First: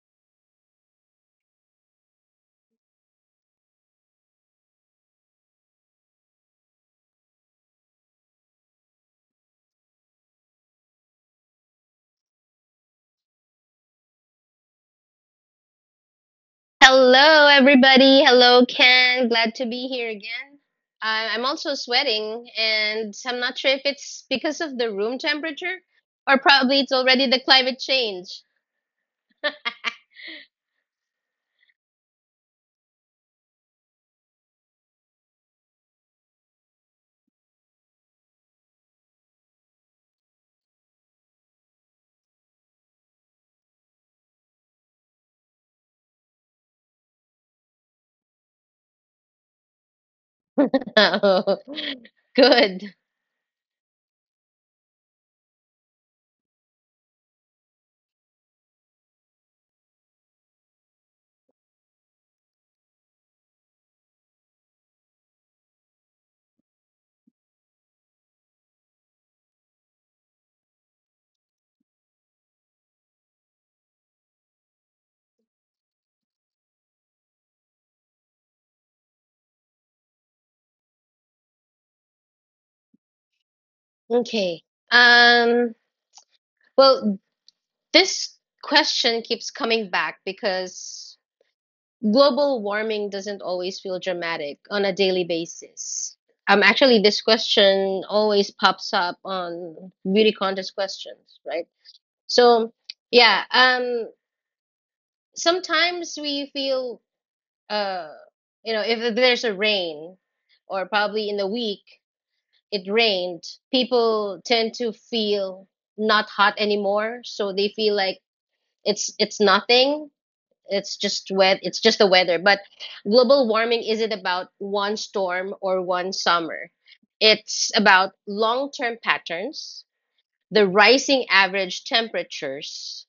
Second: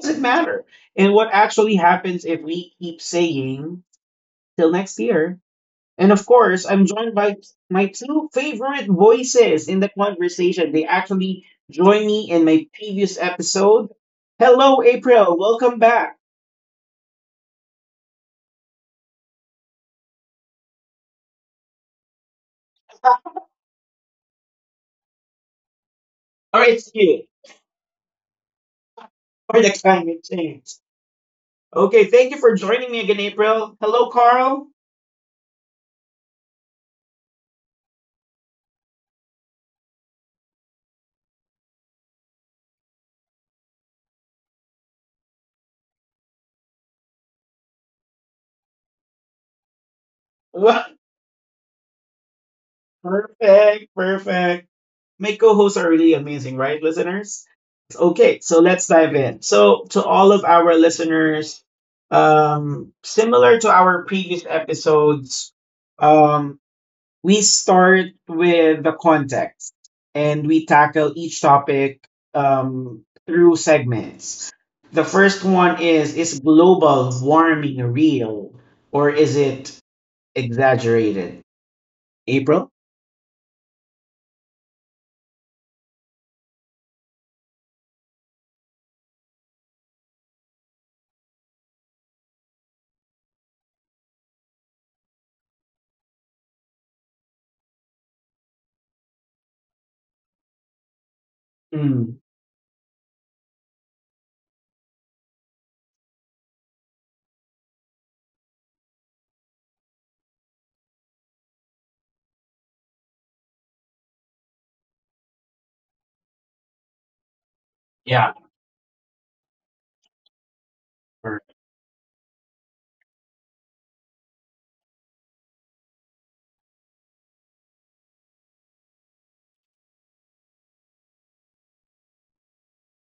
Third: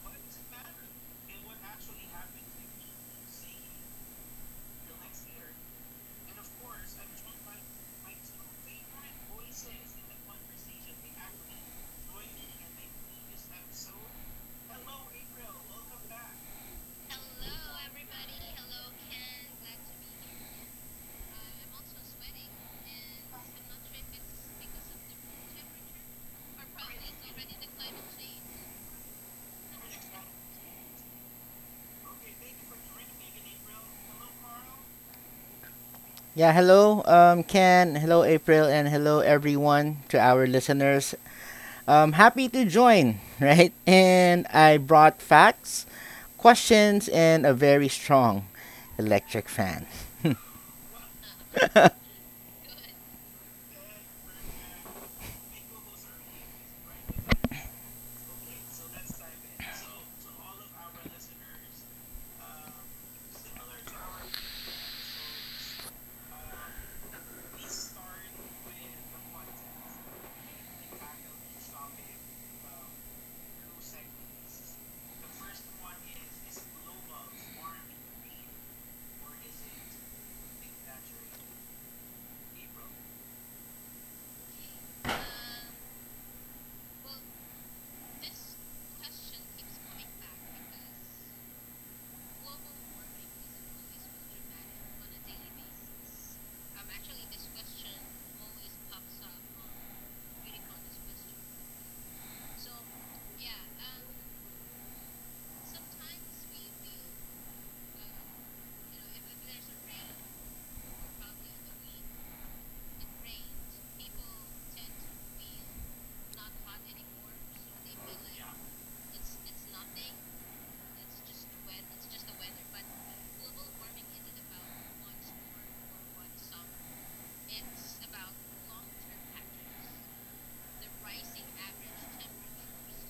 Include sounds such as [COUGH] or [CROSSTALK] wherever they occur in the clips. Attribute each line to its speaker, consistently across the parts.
Speaker 1: does it matter? And what actually happens if we keep saying till next year? And of course, I'm joined by my two favorite voices in the conversation. They actually joined me in my previous episode. Hello, April. Welcome back.
Speaker 2: Hello, everybody. Hello, Ken. Glad to be here again. I'm also sweating, and I'm not sure if it's because of the room temperature or
Speaker 1: Or
Speaker 2: probably
Speaker 1: it's
Speaker 2: it's
Speaker 1: you
Speaker 2: already the climate change.
Speaker 1: for the climate change. Okay, thank you for joining me again, April. Hello, Carl.
Speaker 3: Yeah, hello, Ken. Hello, April, and hello, everyone, to our listeners. Happy to join, [LAUGHS] right? And I brought facts, questions, and a very strong electric fan. [LAUGHS]
Speaker 2: [LAUGHS]
Speaker 1: [LAUGHS]
Speaker 2: Oh, good.
Speaker 1: Perfect, perfect. My co-hosts are really amazing, right, listeners? Okay, so let's dive in. So to all of our listeners, similar to our previous episodes, um, we start with the context and we tackle each topic through segments. The first one is global warming real or is it exaggerated? April?
Speaker 2: Okay. Um, well, this question keeps coming back because global warming doesn't always feel dramatic on a daily basis. Actually, this question always pops up on beauty contest questions, right?
Speaker 1: Mm,
Speaker 2: So yeah, sometimes we feel, uh, you know, if there's a rain, or probably in the week it rained, people tend to feel not hot anymore, so they feel like
Speaker 1: yeah,
Speaker 2: it's nothing. It's just
Speaker 1: or-
Speaker 2: wet. It's just the weather. But global warming isn't about one storm or one summer. It's about long-term patterns, the rising average temperatures,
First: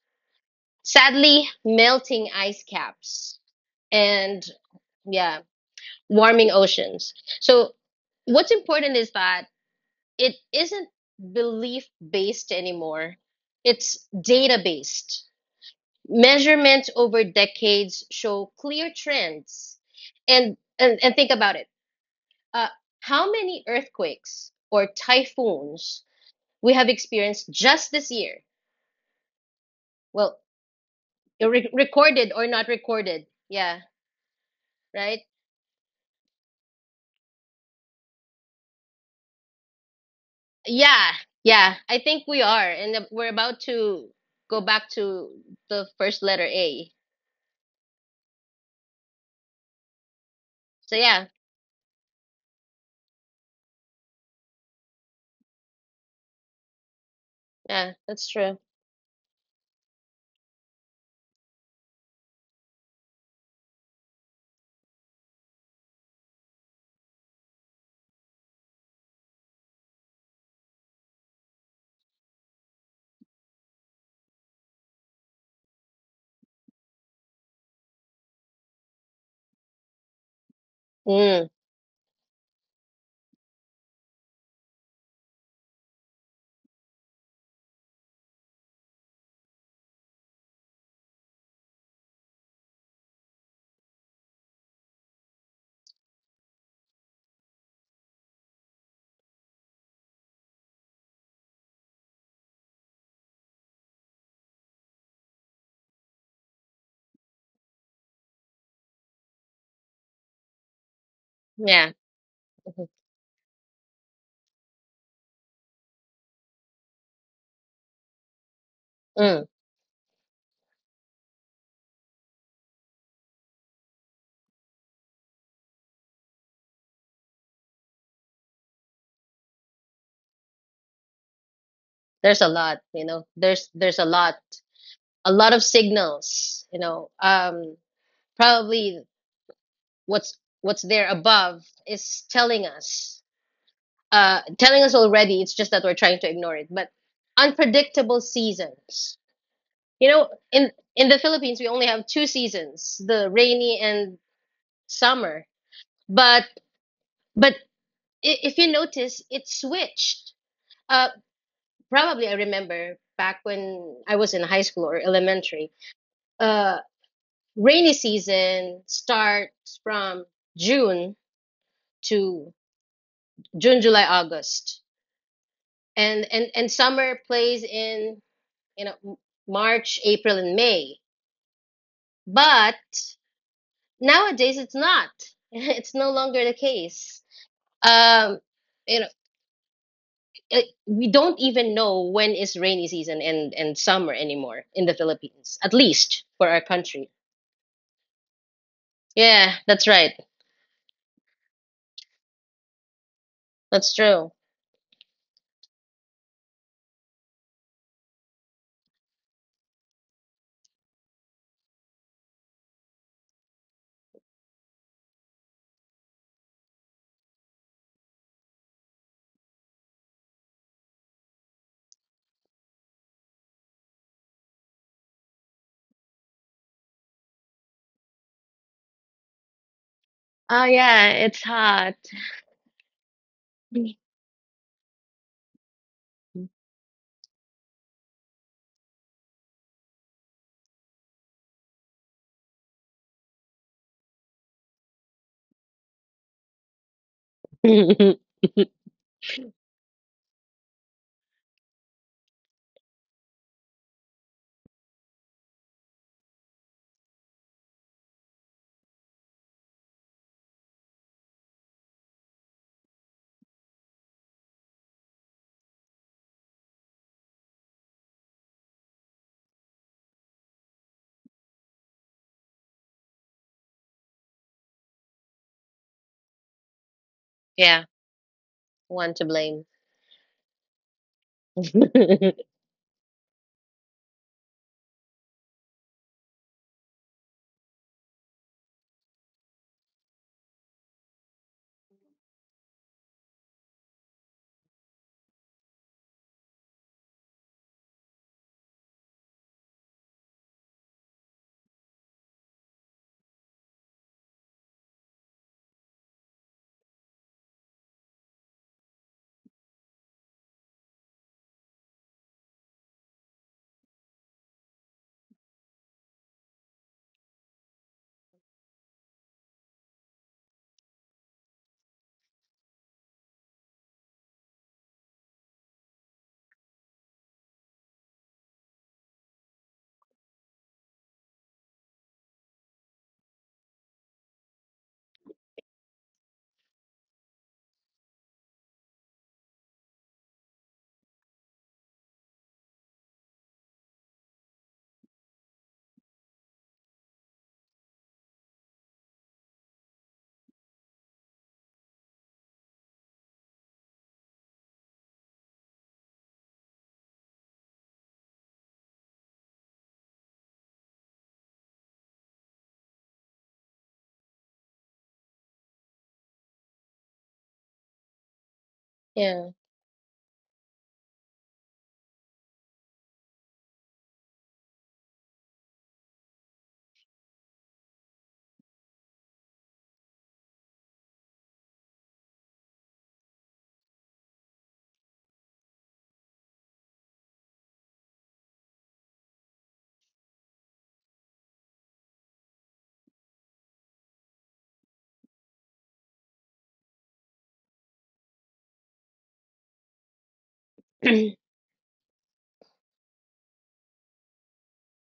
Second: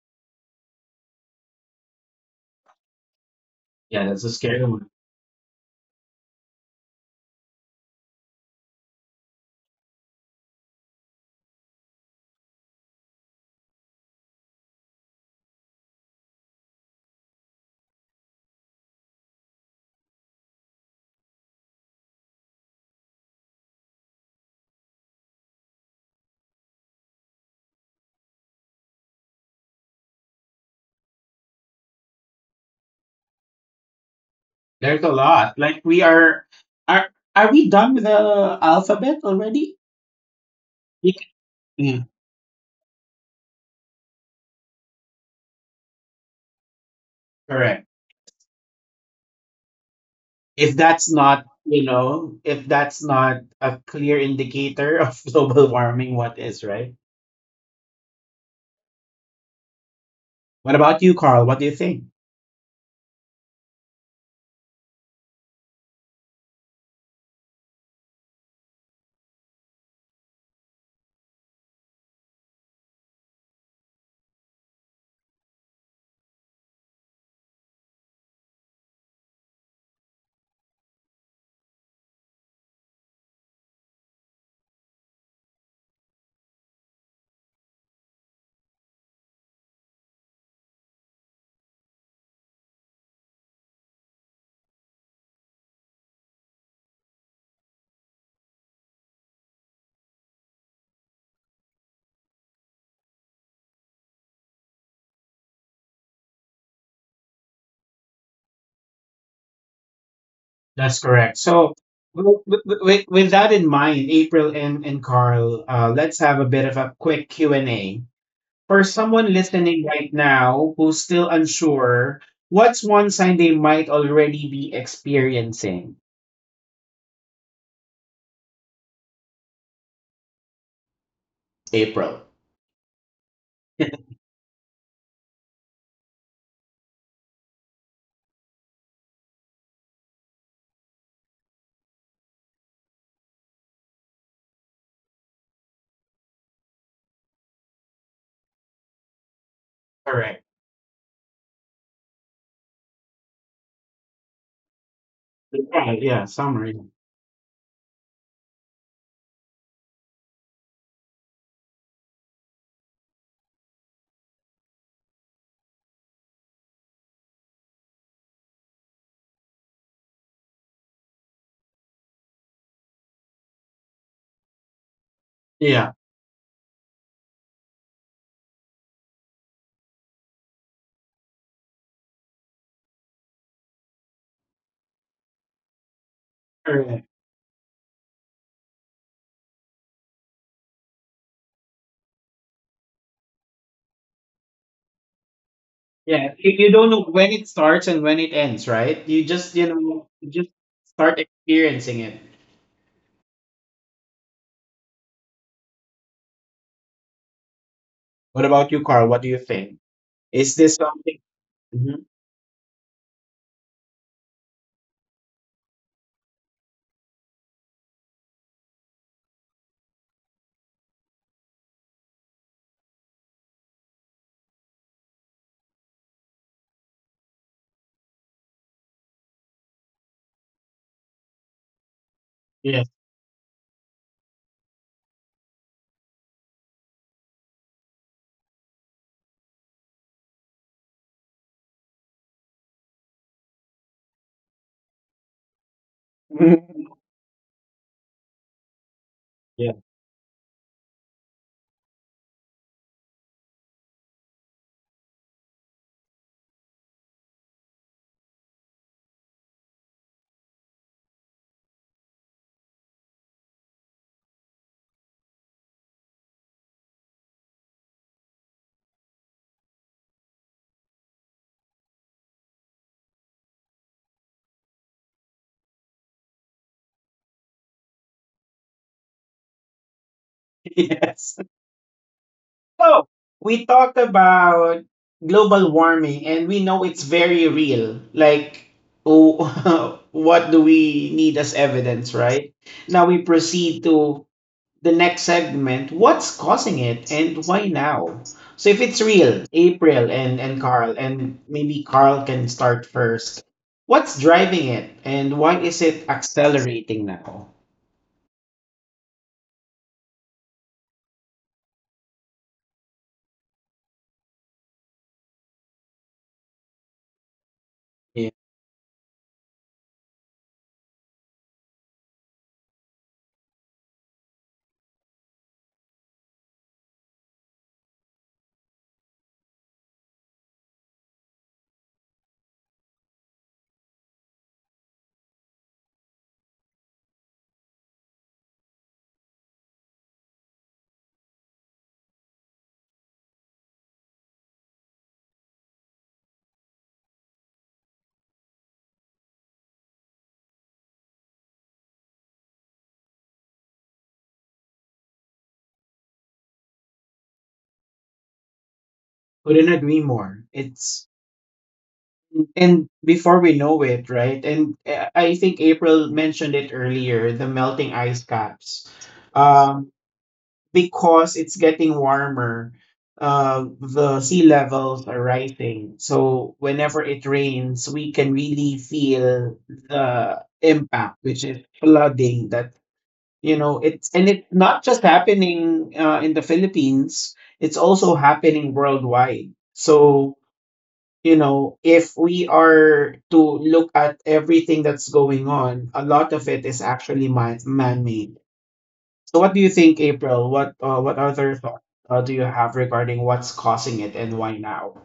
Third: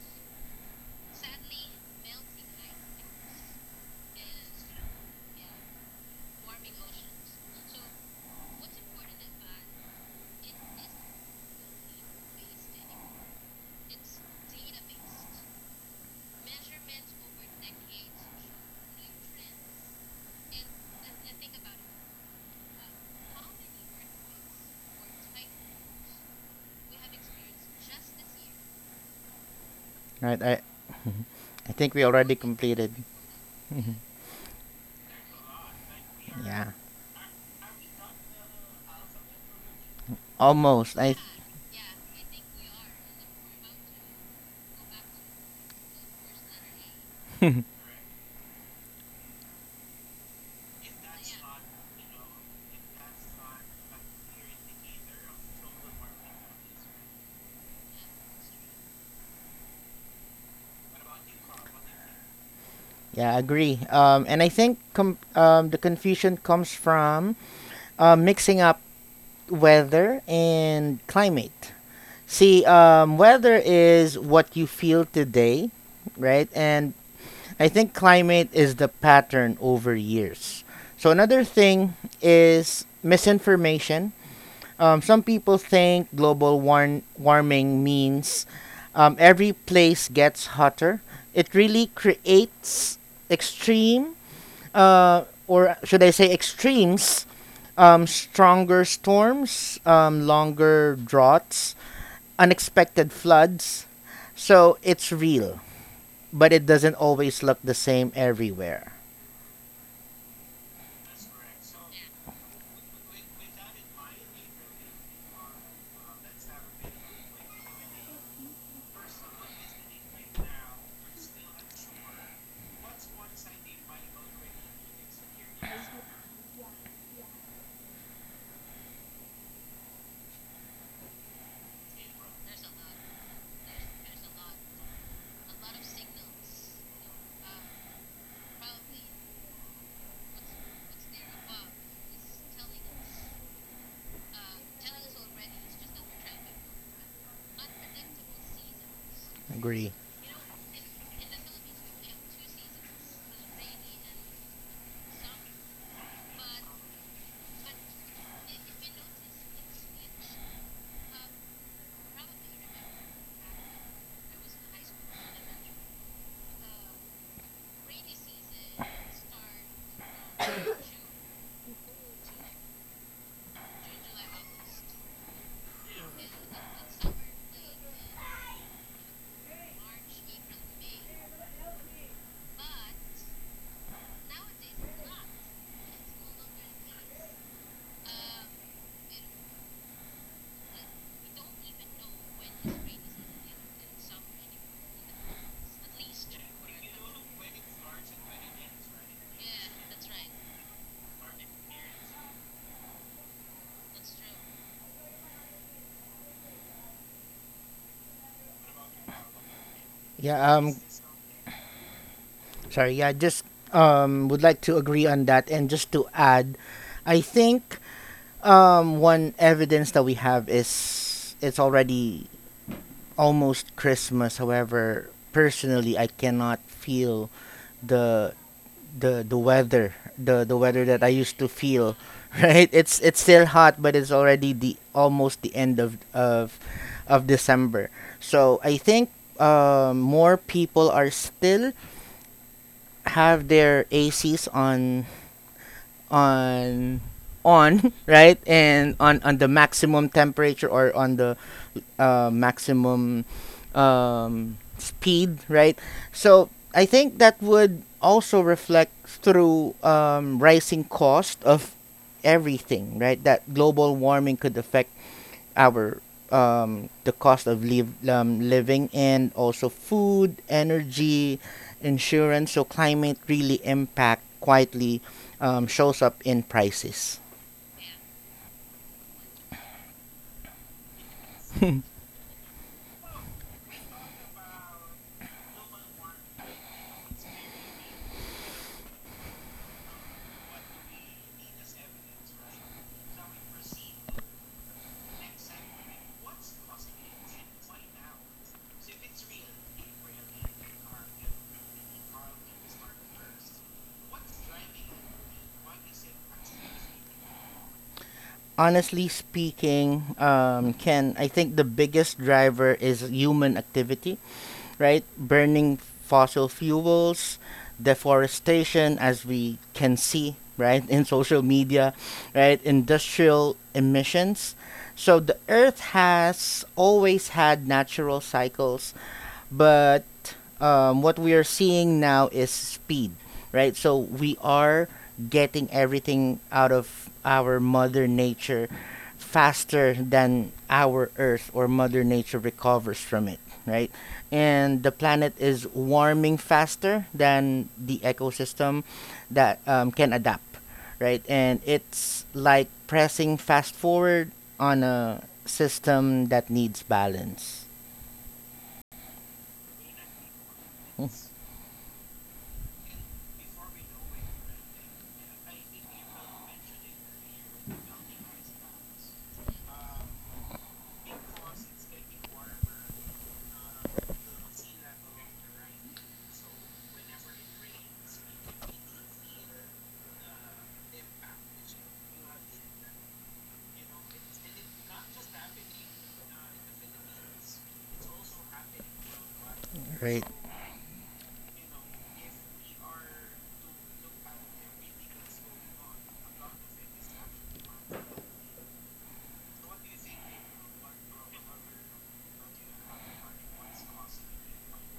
Speaker 2: sadly, melting ice caps,
Speaker 1: yeah, that's a
Speaker 2: and
Speaker 1: scary one.
Speaker 2: yeah, warming oceans. So what's important is that it isn't belief based anymore. It's data based. Measurements over decades show clear trends. And think about it. Uh, how many earthquakes or typhoons we have experienced just this year? Well,
Speaker 3: Right? I, I think we
Speaker 2: recorded
Speaker 3: already
Speaker 2: or not
Speaker 3: completed.
Speaker 2: recorded. Yeah,
Speaker 3: [LAUGHS]
Speaker 1: There's a
Speaker 2: right?
Speaker 1: lot. Like we are,
Speaker 3: Yeah,
Speaker 1: are are we done with the alphabet already?
Speaker 3: almost.
Speaker 2: Yeah,
Speaker 1: Yeah.
Speaker 3: I
Speaker 2: yeah, I
Speaker 1: Mm,
Speaker 2: think we are, and we're about to go back to the first letter A.
Speaker 3: [LAUGHS]
Speaker 1: correct. If
Speaker 2: So
Speaker 1: that's
Speaker 2: yeah,
Speaker 1: not, you know, if that's not a clear indicator of [LAUGHS] global warming, what is, right?
Speaker 2: yeah, that's true.
Speaker 1: What about you, Carl? What do you think?
Speaker 3: Yeah, I agree. And I think the confusion comes from mixing up weather and climate. See, weather is what you feel today, right? And I think climate is the pattern over years. So another
Speaker 2: Mm,
Speaker 3: thing is misinformation. Some people think global warming means, every place gets hotter. It really creates extreme, or should I say extremes, stronger storms, longer droughts, unexpected floods. So it's real, but it doesn't always look the same everywhere.
Speaker 1: That's correct. So,
Speaker 2: yeah,
Speaker 1: with,
Speaker 2: mhm,
Speaker 1: with, with that in mind, April and Carl, let's have a bit of a quick Q&A. For someone
Speaker 2: mm.
Speaker 1: listening right now who's still unsure, what's one sign they might already be experiencing? April.
Speaker 2: There's a lot, you know. There's a lot of signals, you know. Probably what's there above is telling us already. It's just that we're trying to ignore it. But unpredictable seasons,
Speaker 3: Agree.
Speaker 2: you know,
Speaker 1: Correct.
Speaker 2: in the Philippines, we only have two seasons, the rainy and summer.
Speaker 1: Yeah, yeah,
Speaker 2: But
Speaker 1: summer. Yeah.
Speaker 2: but if you notice, it switched. Uh, probably I remember back when I was in high school or elementary. Uh, rainy season starts from June to June, July, August,
Speaker 1: Yeah,
Speaker 2: and and summer plays in you know March, April, and May. But nowadays it's not. [LAUGHS] It's no longer the
Speaker 1: correct.
Speaker 2: case. Um, you know, it, we don't even know when is rainy season and summer anymore in the Philippines, at least
Speaker 1: Yeah.
Speaker 2: for
Speaker 1: You,
Speaker 2: our
Speaker 1: you don't know
Speaker 2: country.
Speaker 1: when it starts and when it ends, right? You just,
Speaker 2: Yeah,
Speaker 1: you
Speaker 2: that's
Speaker 1: know,
Speaker 2: right.
Speaker 1: you just start experiencing it.
Speaker 2: That's true.
Speaker 1: What about you, Carl? What do you think? Is
Speaker 3: Yeah,
Speaker 1: this something? Mhm.
Speaker 3: sorry. Yeah, just would like to agree on that. And just to add, I think, one evidence that we have is it's already almost Christmas. However, personally, I cannot feel the the weather, the
Speaker 2: Oh
Speaker 3: weather
Speaker 2: yeah,
Speaker 3: that I
Speaker 2: it's
Speaker 3: used to
Speaker 2: hot.
Speaker 3: feel. [LAUGHS] Right?
Speaker 1: Yes.
Speaker 3: It's still hot, but it's already the almost the end of December. So I think, more people are still have their ACs on
Speaker 1: [LAUGHS]
Speaker 3: on [LAUGHS]
Speaker 2: [LAUGHS]
Speaker 3: right, and on the
Speaker 1: Yeah.
Speaker 3: maximum temperature, or on the, maximum, speed, right? So I think that would also reflect through, rising cost of everything, right, that global warming could affect our the cost of living, and also food, energy, insurance. So climate really impact quietly, shows up in prices.
Speaker 2: Yeah, one to blame.
Speaker 1: [LAUGHS] Yes.
Speaker 2: [LAUGHS]
Speaker 1: So we talked about global warming and we know it's very real. Like, oh, [LAUGHS] what do we need as evidence, right? Now we proceed to the next segment: what's causing it and why now? So if it's real, April and Carl, and maybe Carl can start first, what's driving it and why is it accelerating now?
Speaker 3: Honestly speaking, Ken, I think the biggest driver is human activity, right? Burning fossil fuels,
Speaker 1: Yeah,
Speaker 3: deforestation, as we can see, right, [LAUGHS] in social media, right? Industrial emissions. So the earth has always had natural cycles, but, what we are seeing now is speed, right? So we are getting everything out of our mother nature faster than our earth or mother nature recovers from it, right, and the planet is warming faster than the ecosystem that, can adapt, right, and it's like pressing fast forward on a system that needs balance.
Speaker 1: couldn't agree more. It's, and before we know it, right, and I think April mentioned it earlier, the melting ice caps,
Speaker 2: Yeah.
Speaker 1: um because it's getting warmer, the sea levels are rising. So whenever it rains, we can really feel the impact, which is flooding. That, you know, it's, and it's not just happening in the Philippines; it's also happening worldwide.
Speaker 3: Hmm. Right.
Speaker 1: So, you know, if we are to look at everything that's going on, a lot of it is actually man-made. So what do you think, April? What other thoughts do you have regarding what's causing it and why now?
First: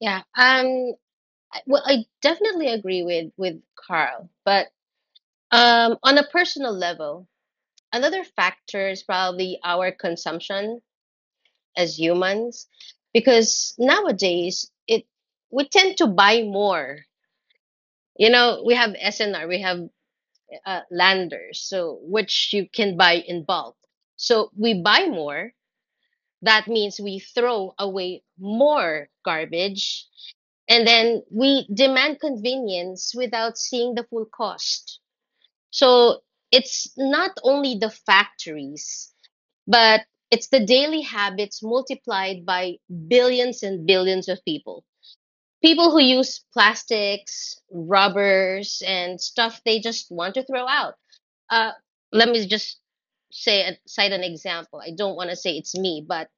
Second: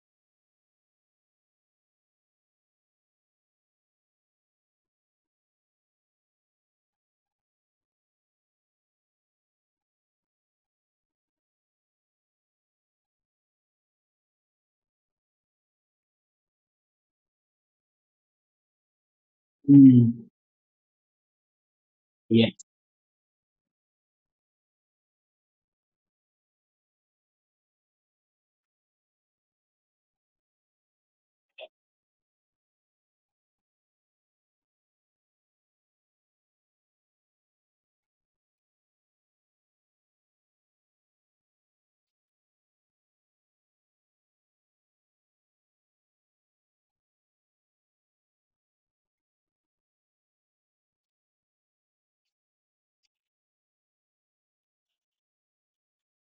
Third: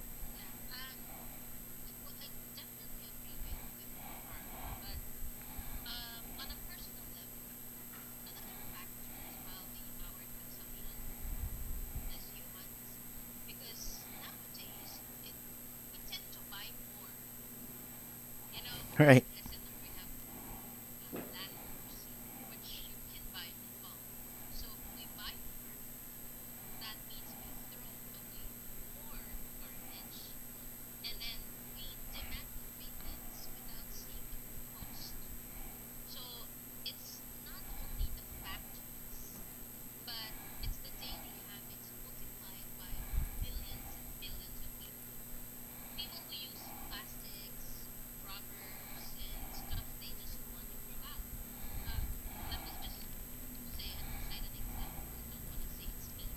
Speaker 2: Yeah. I- well, I definitely agree with Carl, but on a personal level, another factor is probably our consumption as humans because nowadays it we tend to buy more. You know, we have
Speaker 3: Right.
Speaker 2: SNR, we have
Speaker 1: Mm,
Speaker 2: landers, so
Speaker 1: yeah.
Speaker 2: which you can buy in bulk, so we buy more. That means we throw away more garbage, and then we demand convenience without seeing the full cost. So it's not only the factories, but it's the daily habits multiplied by billions and billions of people. People who use plastics, rubbers, and stuff they just want to throw out. Uh, let me just say cite an example. I don't want to say it's me, but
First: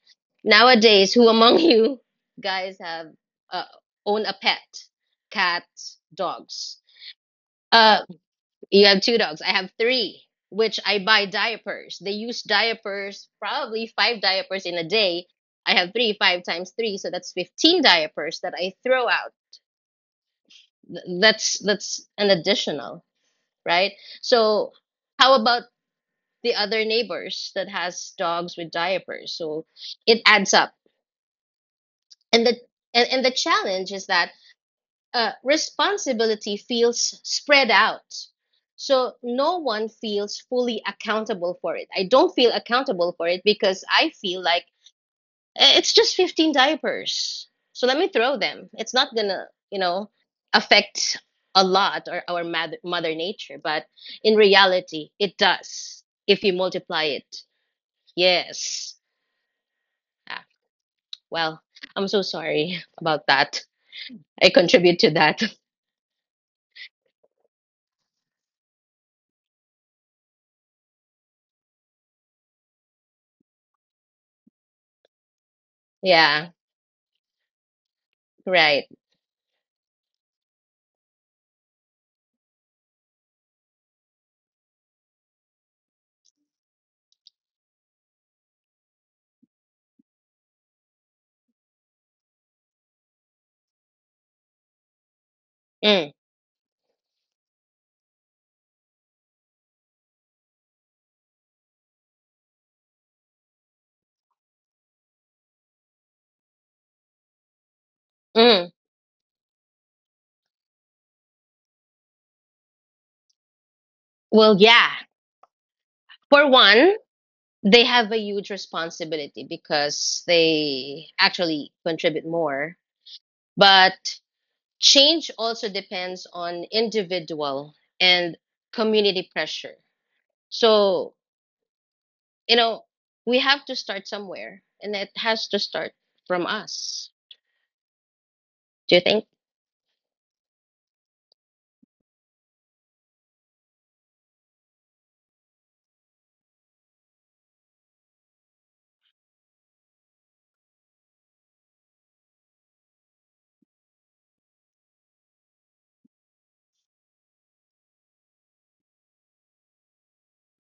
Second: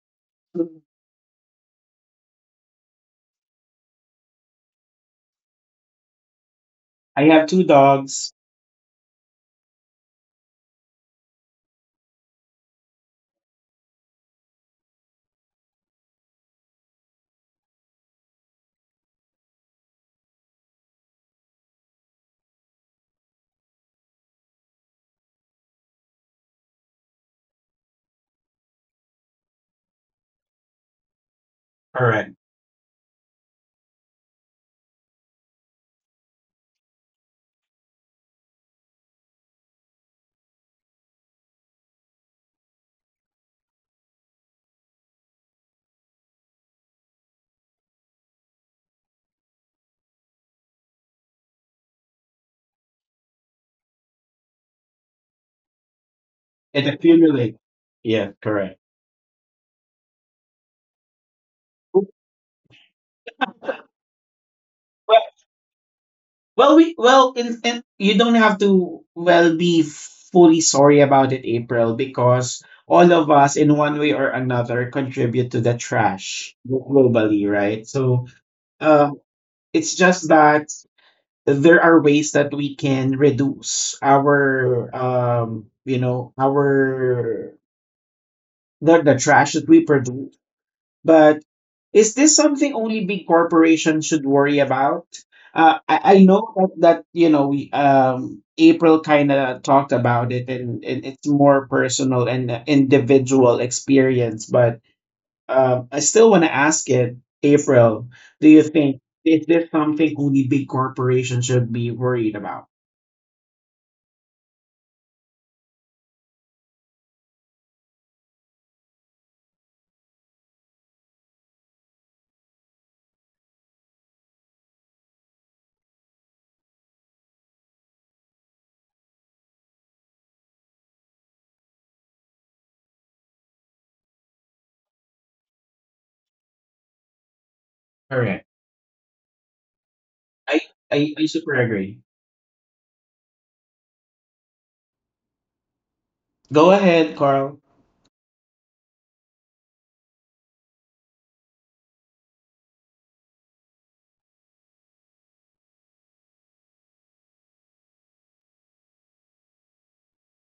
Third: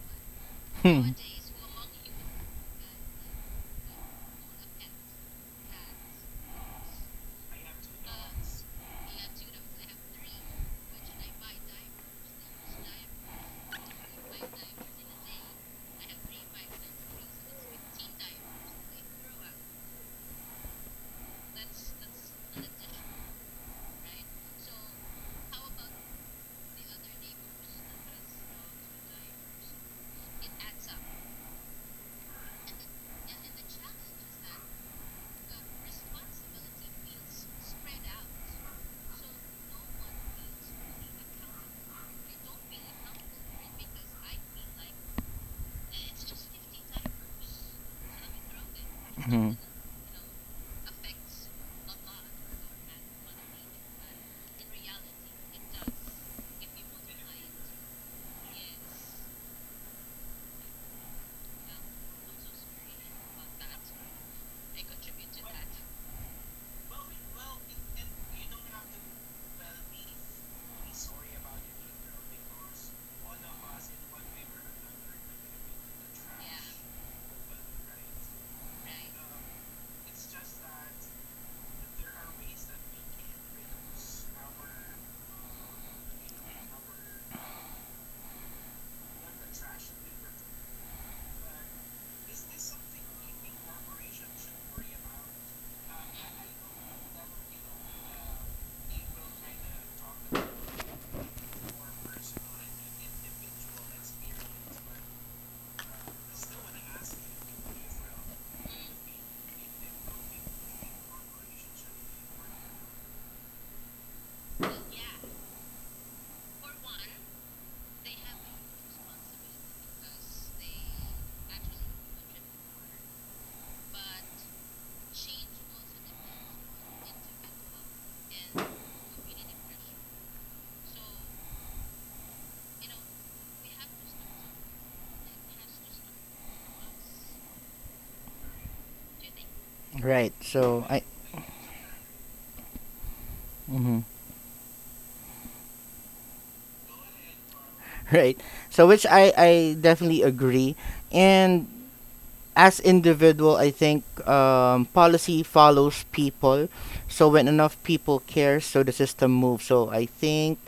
Speaker 2: nowadays,
Speaker 3: Hmm.
Speaker 2: who among [LAUGHS] you guys have uh, own a pet, cats, dogs?
Speaker 1: I have two
Speaker 2: Uh,
Speaker 1: dogs.
Speaker 2: you have two dogs. I have three, which I buy diapers. They use diapers, probably five diapers in a day. I have three, five times three, so that's 15 diapers that I throw out. That's an additional, right? So how about the other neighbors that has dogs with diapers? So it adds up.
Speaker 1: Correct.
Speaker 2: And the challenge is that responsibility feels spread out. So no one feels fully accountable for it. I don't feel accountable for it because I feel like, "Eh, it's just 15 diapers. So let me throw them. It's not going to,
Speaker 3: Mhm.
Speaker 2: you know, affect a lot or our mother nature," but in reality it does if you
Speaker 1: It
Speaker 2: multiply it.
Speaker 1: accumulates. Yeah, correct.
Speaker 2: Yes. Ah, well, I'm so sorry [LAUGHS] about that. I contribute to
Speaker 1: Well,
Speaker 2: that. [LAUGHS]
Speaker 1: well, we well, in, you don't have to well be fully sorry about it, April, because all of us, in one way or another, contribute to the
Speaker 2: Yeah,
Speaker 1: trash globally, right? So,
Speaker 2: right.
Speaker 1: um, it's just that there are ways that we can reduce our you know our, the trash that we produce. But is this something only big corporations should worry about? uh, I,
Speaker 2: Mm,
Speaker 1: I know that, that, you know, we, April kind of talked about it, and it's more personal and individual experience, but I still want to ask it, April, do you
Speaker 2: mm.
Speaker 1: think, is this something only big corporations should be worried about?
Speaker 2: Well, yeah. For one, they have a huge responsibility because they actually contribute more. But change also depends on individual and community pressure. So, you know, we have to start somewhere and it has to start from us.
Speaker 1: All,
Speaker 2: Do you think?
Speaker 3: Right.
Speaker 1: I,
Speaker 3: So I.
Speaker 1: I super agree.
Speaker 3: Mhm.
Speaker 1: Go ahead, Carl.
Speaker 3: Right. So which I definitely agree. And as individual I think, policy follows people, so when enough people care, so the system moves. So I think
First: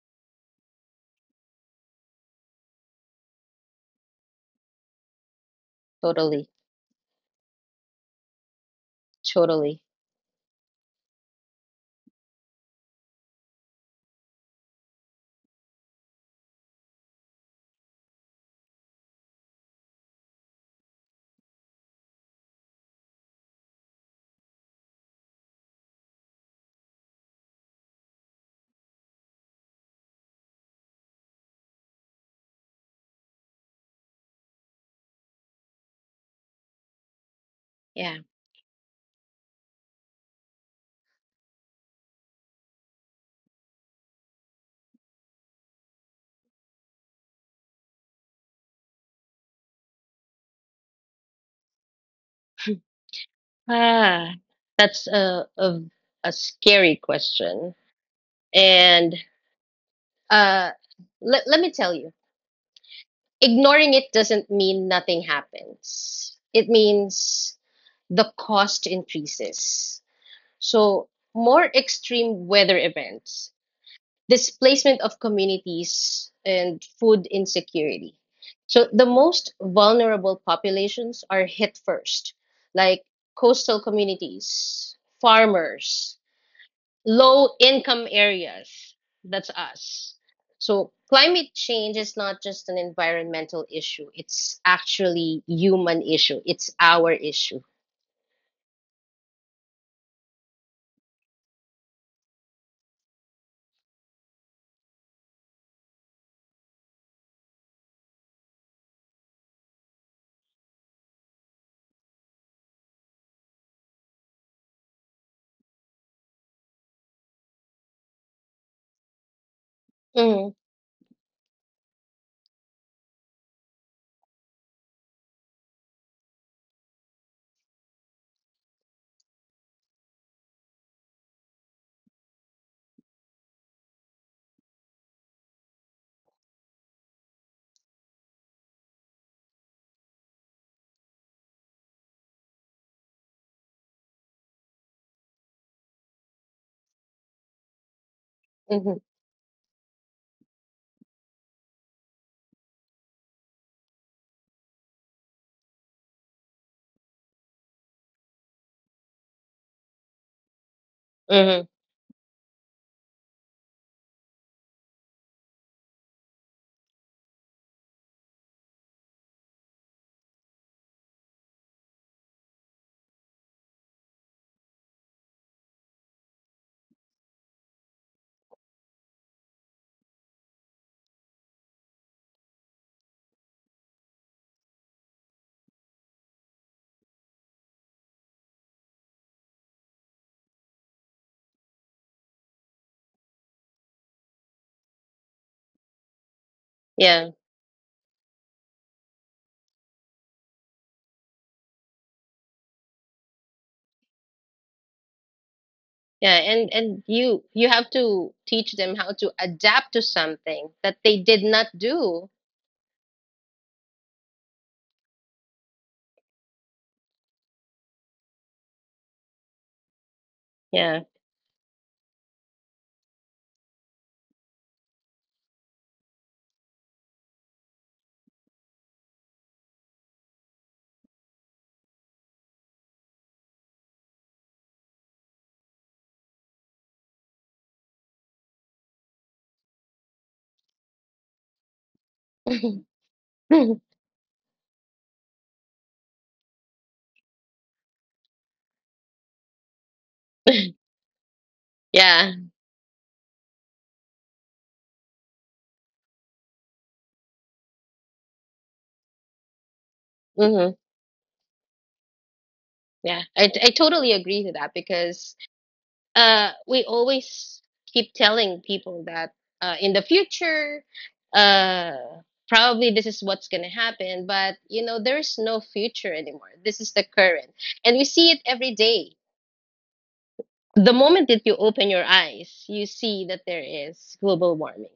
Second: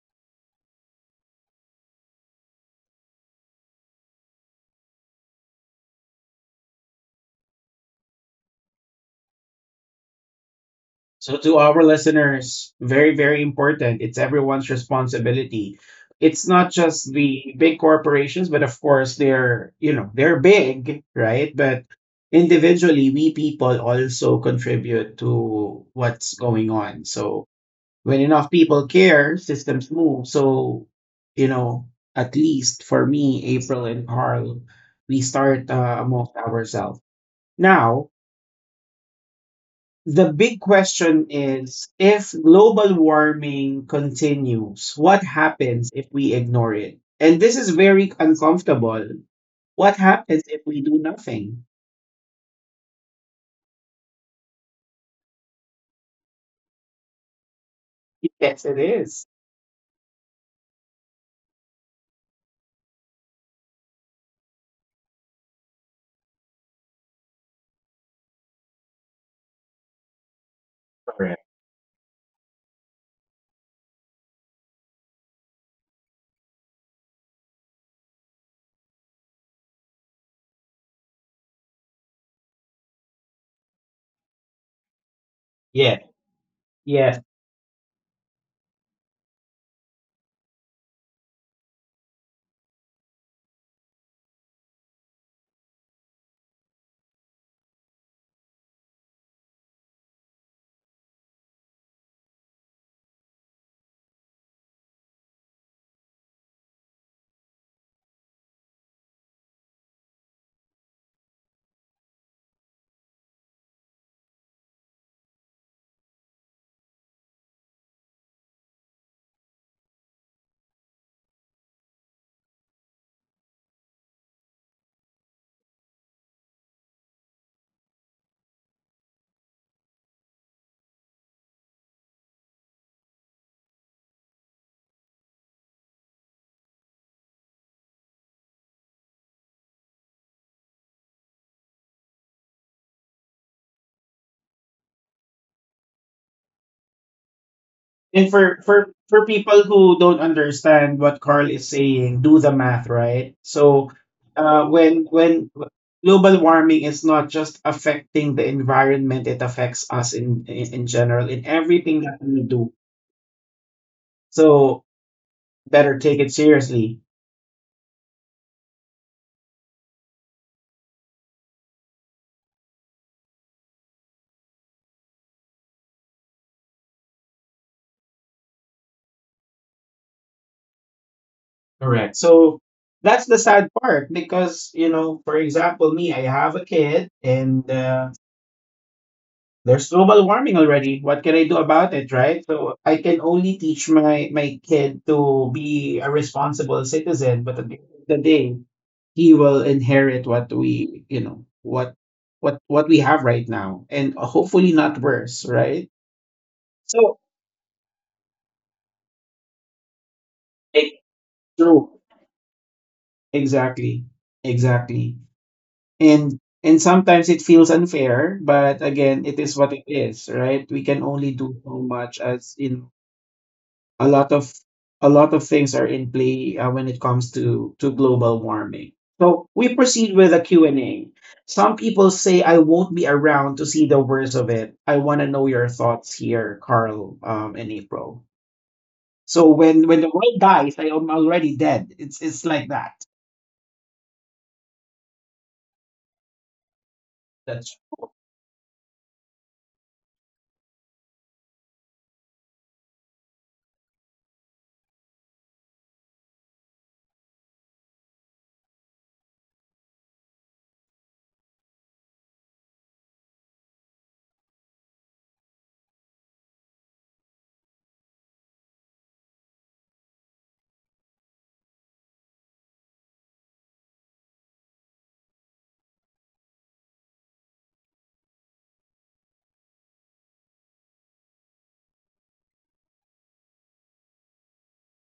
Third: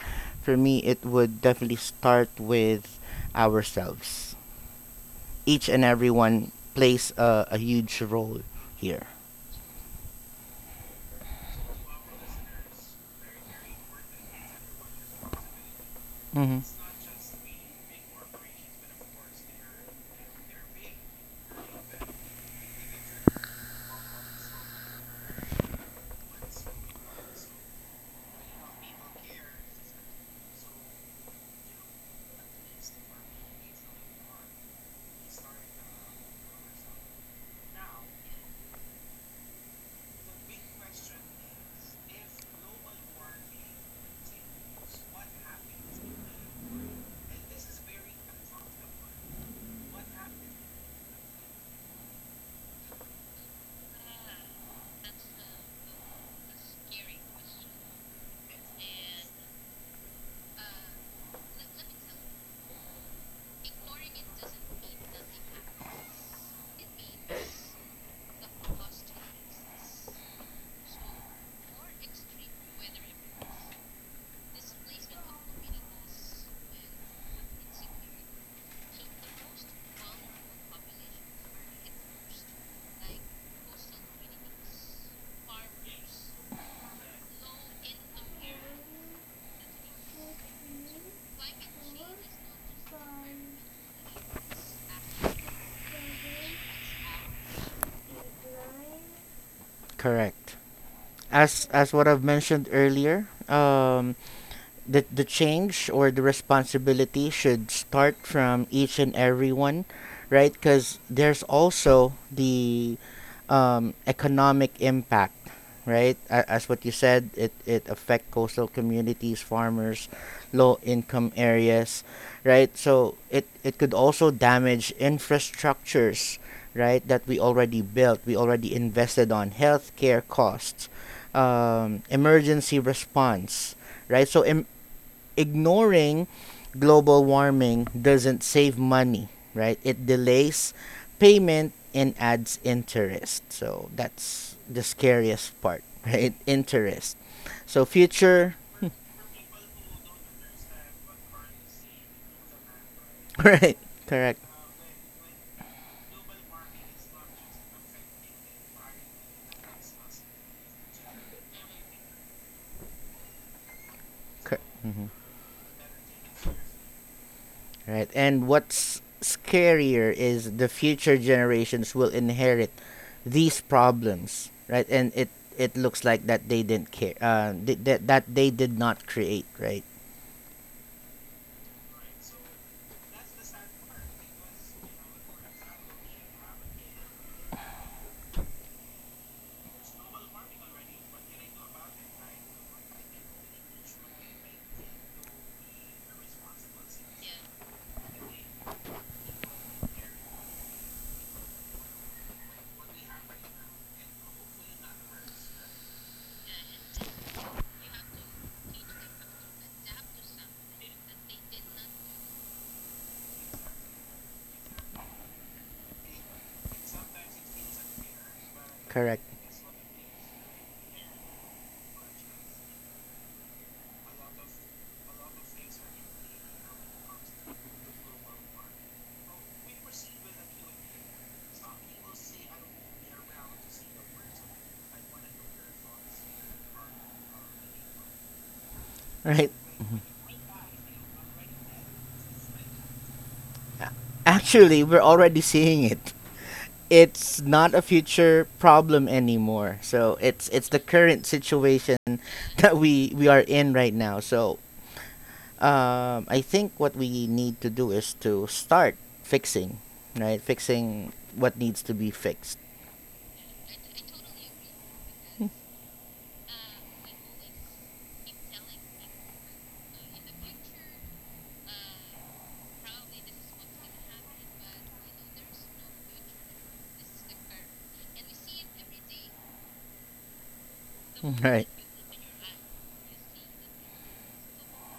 Speaker 3: for me it would definitely start with ourselves. Each and
Speaker 2: Totally.
Speaker 3: everyone plays a huge role here.
Speaker 2: Totally.
Speaker 1: So, to our listeners, very, very important. It's everyone's responsibility. It's
Speaker 3: Hmm.
Speaker 1: not just the big corporations, but of course, they're, you know, they're big, right? But individually, we people also contribute to what's going on. So, when enough people care, systems move. So, you know, at least for me, April and Carl, we start amongst ourselves. Now,
Speaker 2: Yeah.
Speaker 1: the big question is, if global warming continues, what happens if we ignore it? And this is very uncomfortable. What happens if we do nothing?
Speaker 2: Ah, that's a scary question.
Speaker 1: Yes, it is.
Speaker 2: And uh, let me tell you. Ignoring it doesn't mean nothing happens. It means the cost increases. So,
Speaker 1: Correct.
Speaker 2: more extreme weather events, displacement of communities, and food insecurity. So, the most vulnerable populations are hit first, like coastal communities,
Speaker 1: Yeah,
Speaker 2: farmers,
Speaker 1: yeah.
Speaker 2: low income areas. That's us. So climate change is not just an environmental issue. It's actually human issue. It's our issue.
Speaker 3: Correct. As what I've mentioned earlier, the change or the responsibility should start from each and everyone, right? Because there's also the, economic impact, right? As what you said, it affect coastal communities, farmers,
Speaker 2: Hmm.
Speaker 3: low income areas, right? So it could also damage infrastructures, right? That we already built, we already invested on healthcare costs, emergency response, right? So ignoring global warming doesn't save money, right? It delays payment and adds interest. So that's the scariest part, [LAUGHS] right? Interest. So
Speaker 1: And for
Speaker 3: future,
Speaker 1: for
Speaker 3: [LAUGHS]
Speaker 2: Hmm.
Speaker 1: for people who don't understand what Carl is saying, do the math, right? So,
Speaker 3: right? Correct.
Speaker 1: when global warming is not just affecting the environment, it affects us in general, in
Speaker 2: Hmm.
Speaker 1: everything that we do.
Speaker 3: Cor-
Speaker 1: So
Speaker 3: mhm.
Speaker 1: better take it seriously.
Speaker 3: Right. And what's scarier is the future generations will inherit these problems, right? And it looks like that they didn't care, that they did not create, right?
Speaker 1: Correct. So that's the sad part because, you know, for example, me, I have a kid, and there's global warming already. What can I do about it, right? So I can only teach my, my kid to be a responsible citizen,
Speaker 2: Yeah.
Speaker 1: but at the end of the day, he will inherit what we, you know, what what we have right now, and hopefully not worse, right?
Speaker 2: Yeah. And
Speaker 1: So
Speaker 2: you have to teach them how to adapt to something
Speaker 1: it's
Speaker 2: that they did not
Speaker 1: true.
Speaker 2: do.
Speaker 1: Exactly. Exactly. And sometimes it feels unfair, but again, it
Speaker 3: Correct.
Speaker 1: is what it is, right? We can
Speaker 2: Yeah.
Speaker 1: only do so much. As in a lot of, a lot of things are in play when it comes to global warming. So we proceed with a Q&A. Some people say, I won't be around to see the worst of it. I want to know your thoughts here, Carl, and April. So
Speaker 3: Right.
Speaker 1: when the
Speaker 3: Mhm.
Speaker 1: world dies, I am already dead. It's like that.
Speaker 2: [LAUGHS] Yeah.
Speaker 3: Actually, we're already seeing it. It's
Speaker 1: That's,
Speaker 3: not a future problem anymore. So it's the current situation [LAUGHS] that we are in right now. So, I think what we need to do is to start fixing, right?
Speaker 2: Hmm.
Speaker 3: Fixing what needs to be fixed.
Speaker 2: Yeah. I totally agree to that because
Speaker 3: [LAUGHS]
Speaker 2: we always keep telling people that in the future, uh, probably this is what's going to happen. But you know, there's no future anymore. This is the current, and we see it every day. The moment that you
Speaker 3: Right.
Speaker 2: open your eyes, you see that there is global warming.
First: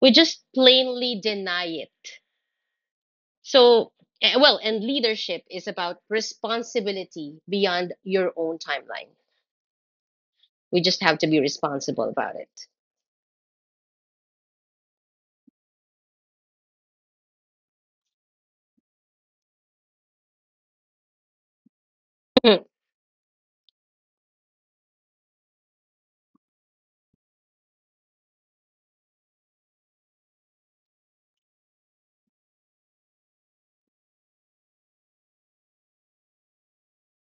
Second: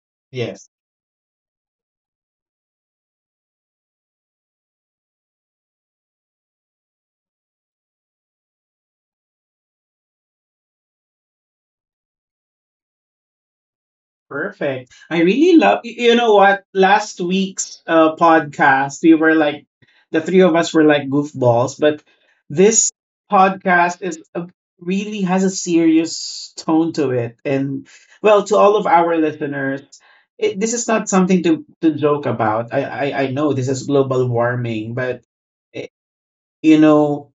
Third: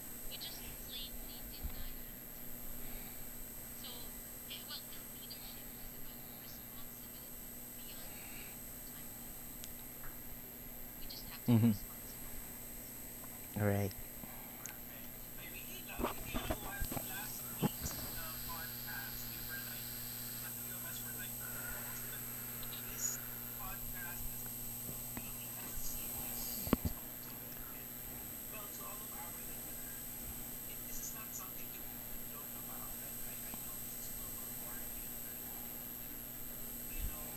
Speaker 2: We just
Speaker 1: yes.
Speaker 2: plainly deny it. So, well, and leadership is about responsibility beyond your own timeline. We just have to be
Speaker 3: Hmm.
Speaker 2: responsible about
Speaker 3: Right.
Speaker 1: Perfect. I really love, you know what? Last week's podcast, we were like, the three of us were like goofballs, but
Speaker 2: it. [LAUGHS]
Speaker 1: this podcast is a, really has a serious tone to it. And well, to all of our listeners, it, this is not something to joke about. I know this is global warming, but, eh, you know,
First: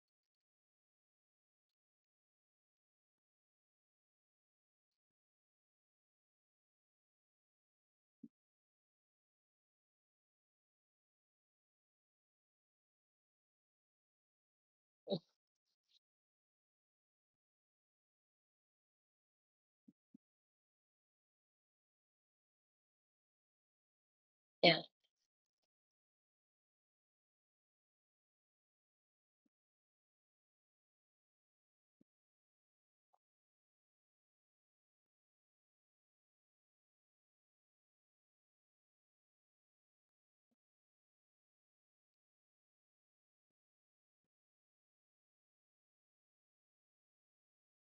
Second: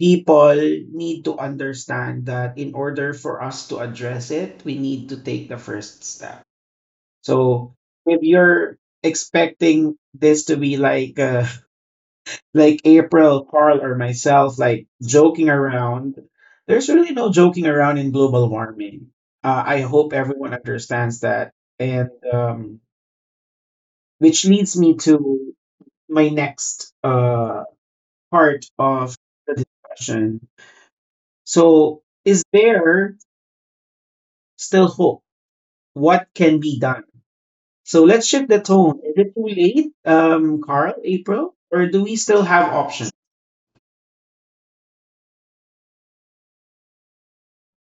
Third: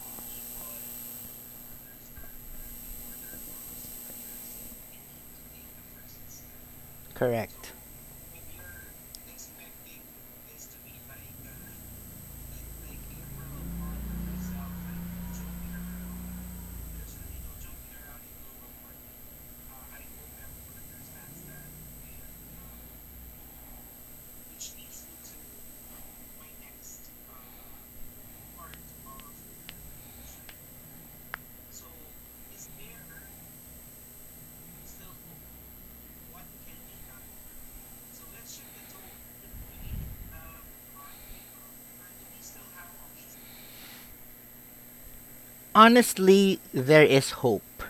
Speaker 1: people need to understand that in order for us to address it, we need to take the first step. So
Speaker 3: Correct.
Speaker 1: if you're expecting this to be like [LAUGHS] like April, Carl, or myself, like joking around, there's really no joking around in global warming. I hope everyone understands that, and which leads
Speaker 2: Yeah.
Speaker 1: me to my next part of the discussion. So, is there still hope? What can be done? So let's shift the tone. Is it too late, Carl, April, or do we still have options?
Speaker 3: Honestly, there is hope,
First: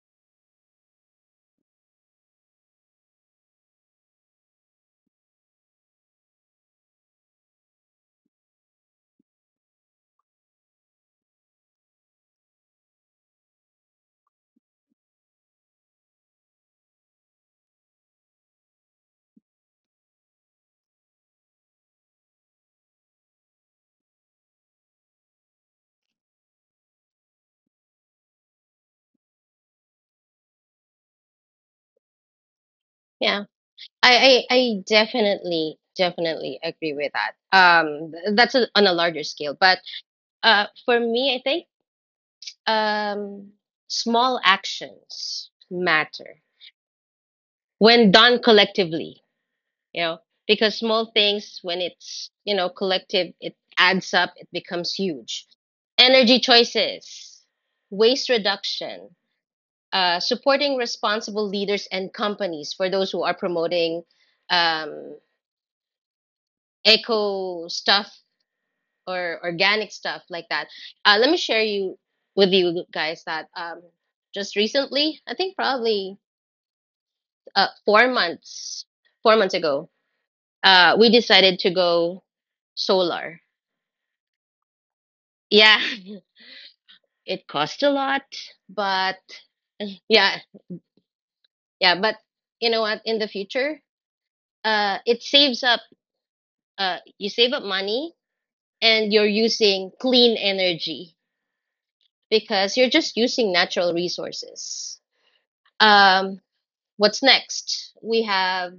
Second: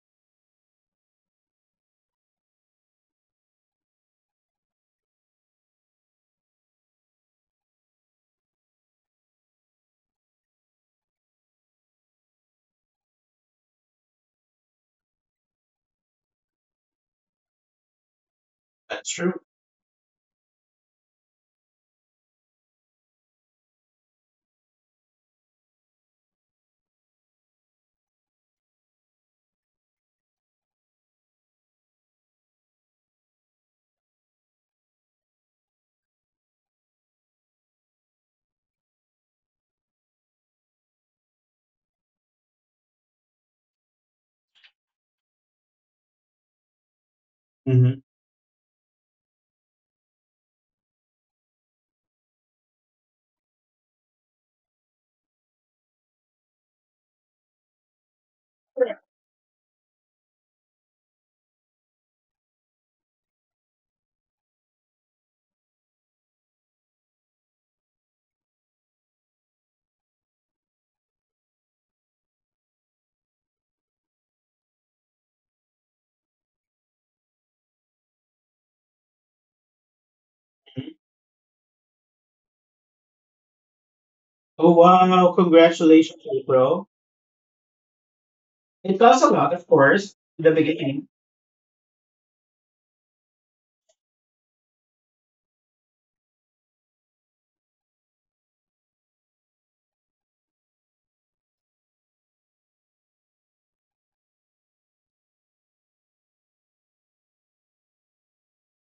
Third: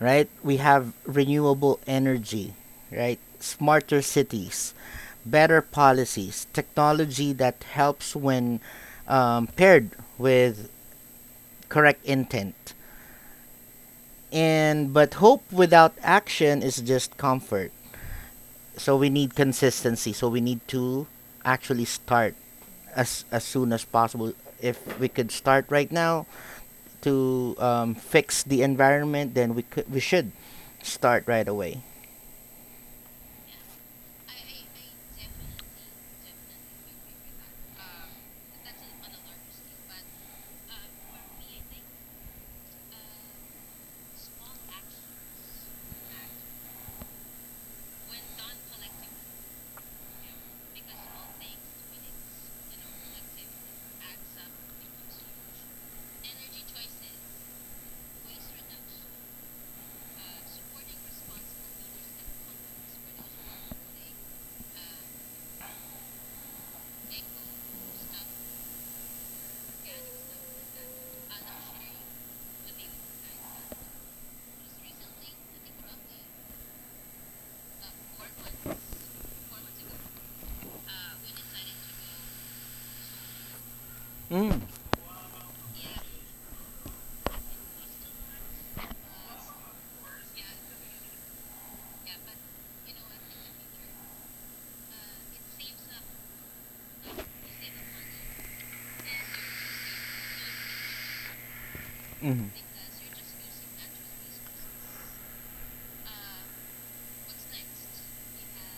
Speaker 3: right? We have renewable energy, right? Smarter cities, better policies, technology that helps when, paired with correct intent. And but hope without action is just comfort. So
Speaker 1: That's
Speaker 3: we
Speaker 1: true.
Speaker 3: need consistency. So we need to actually start as soon as possible. If we could start right now to, fix the environment, then we should start right away.
Speaker 2: Yeah. I definitely, agree with that. That's a, on a larger scale. But for me, I think um, small actions matter
Speaker 1: Mhm.
Speaker 2: when done collectively. You know, because small things, when it's, you know, collective, it adds up, it becomes huge. Energy choices, waste reduction, supporting responsible leaders and companies for those who are promoting um, eco stuff or organic stuff like that. Let me share you with you guys that just recently I think probably uh, four months 4 months ago, we decided to go solar.
Speaker 3: Mm.
Speaker 1: Oh wow!
Speaker 2: Yeah,
Speaker 1: Congratulations, April.
Speaker 2: [LAUGHS] it cost a lot,
Speaker 1: It
Speaker 2: but
Speaker 1: costs a lot, of course,
Speaker 2: yeah,
Speaker 1: in the beginning.
Speaker 2: yeah, but you know what? In the future, it saves up. You save up money, and you're using clean energy
Speaker 3: Hmm.
Speaker 2: because you're just using natural resources. Um, what's next? We have,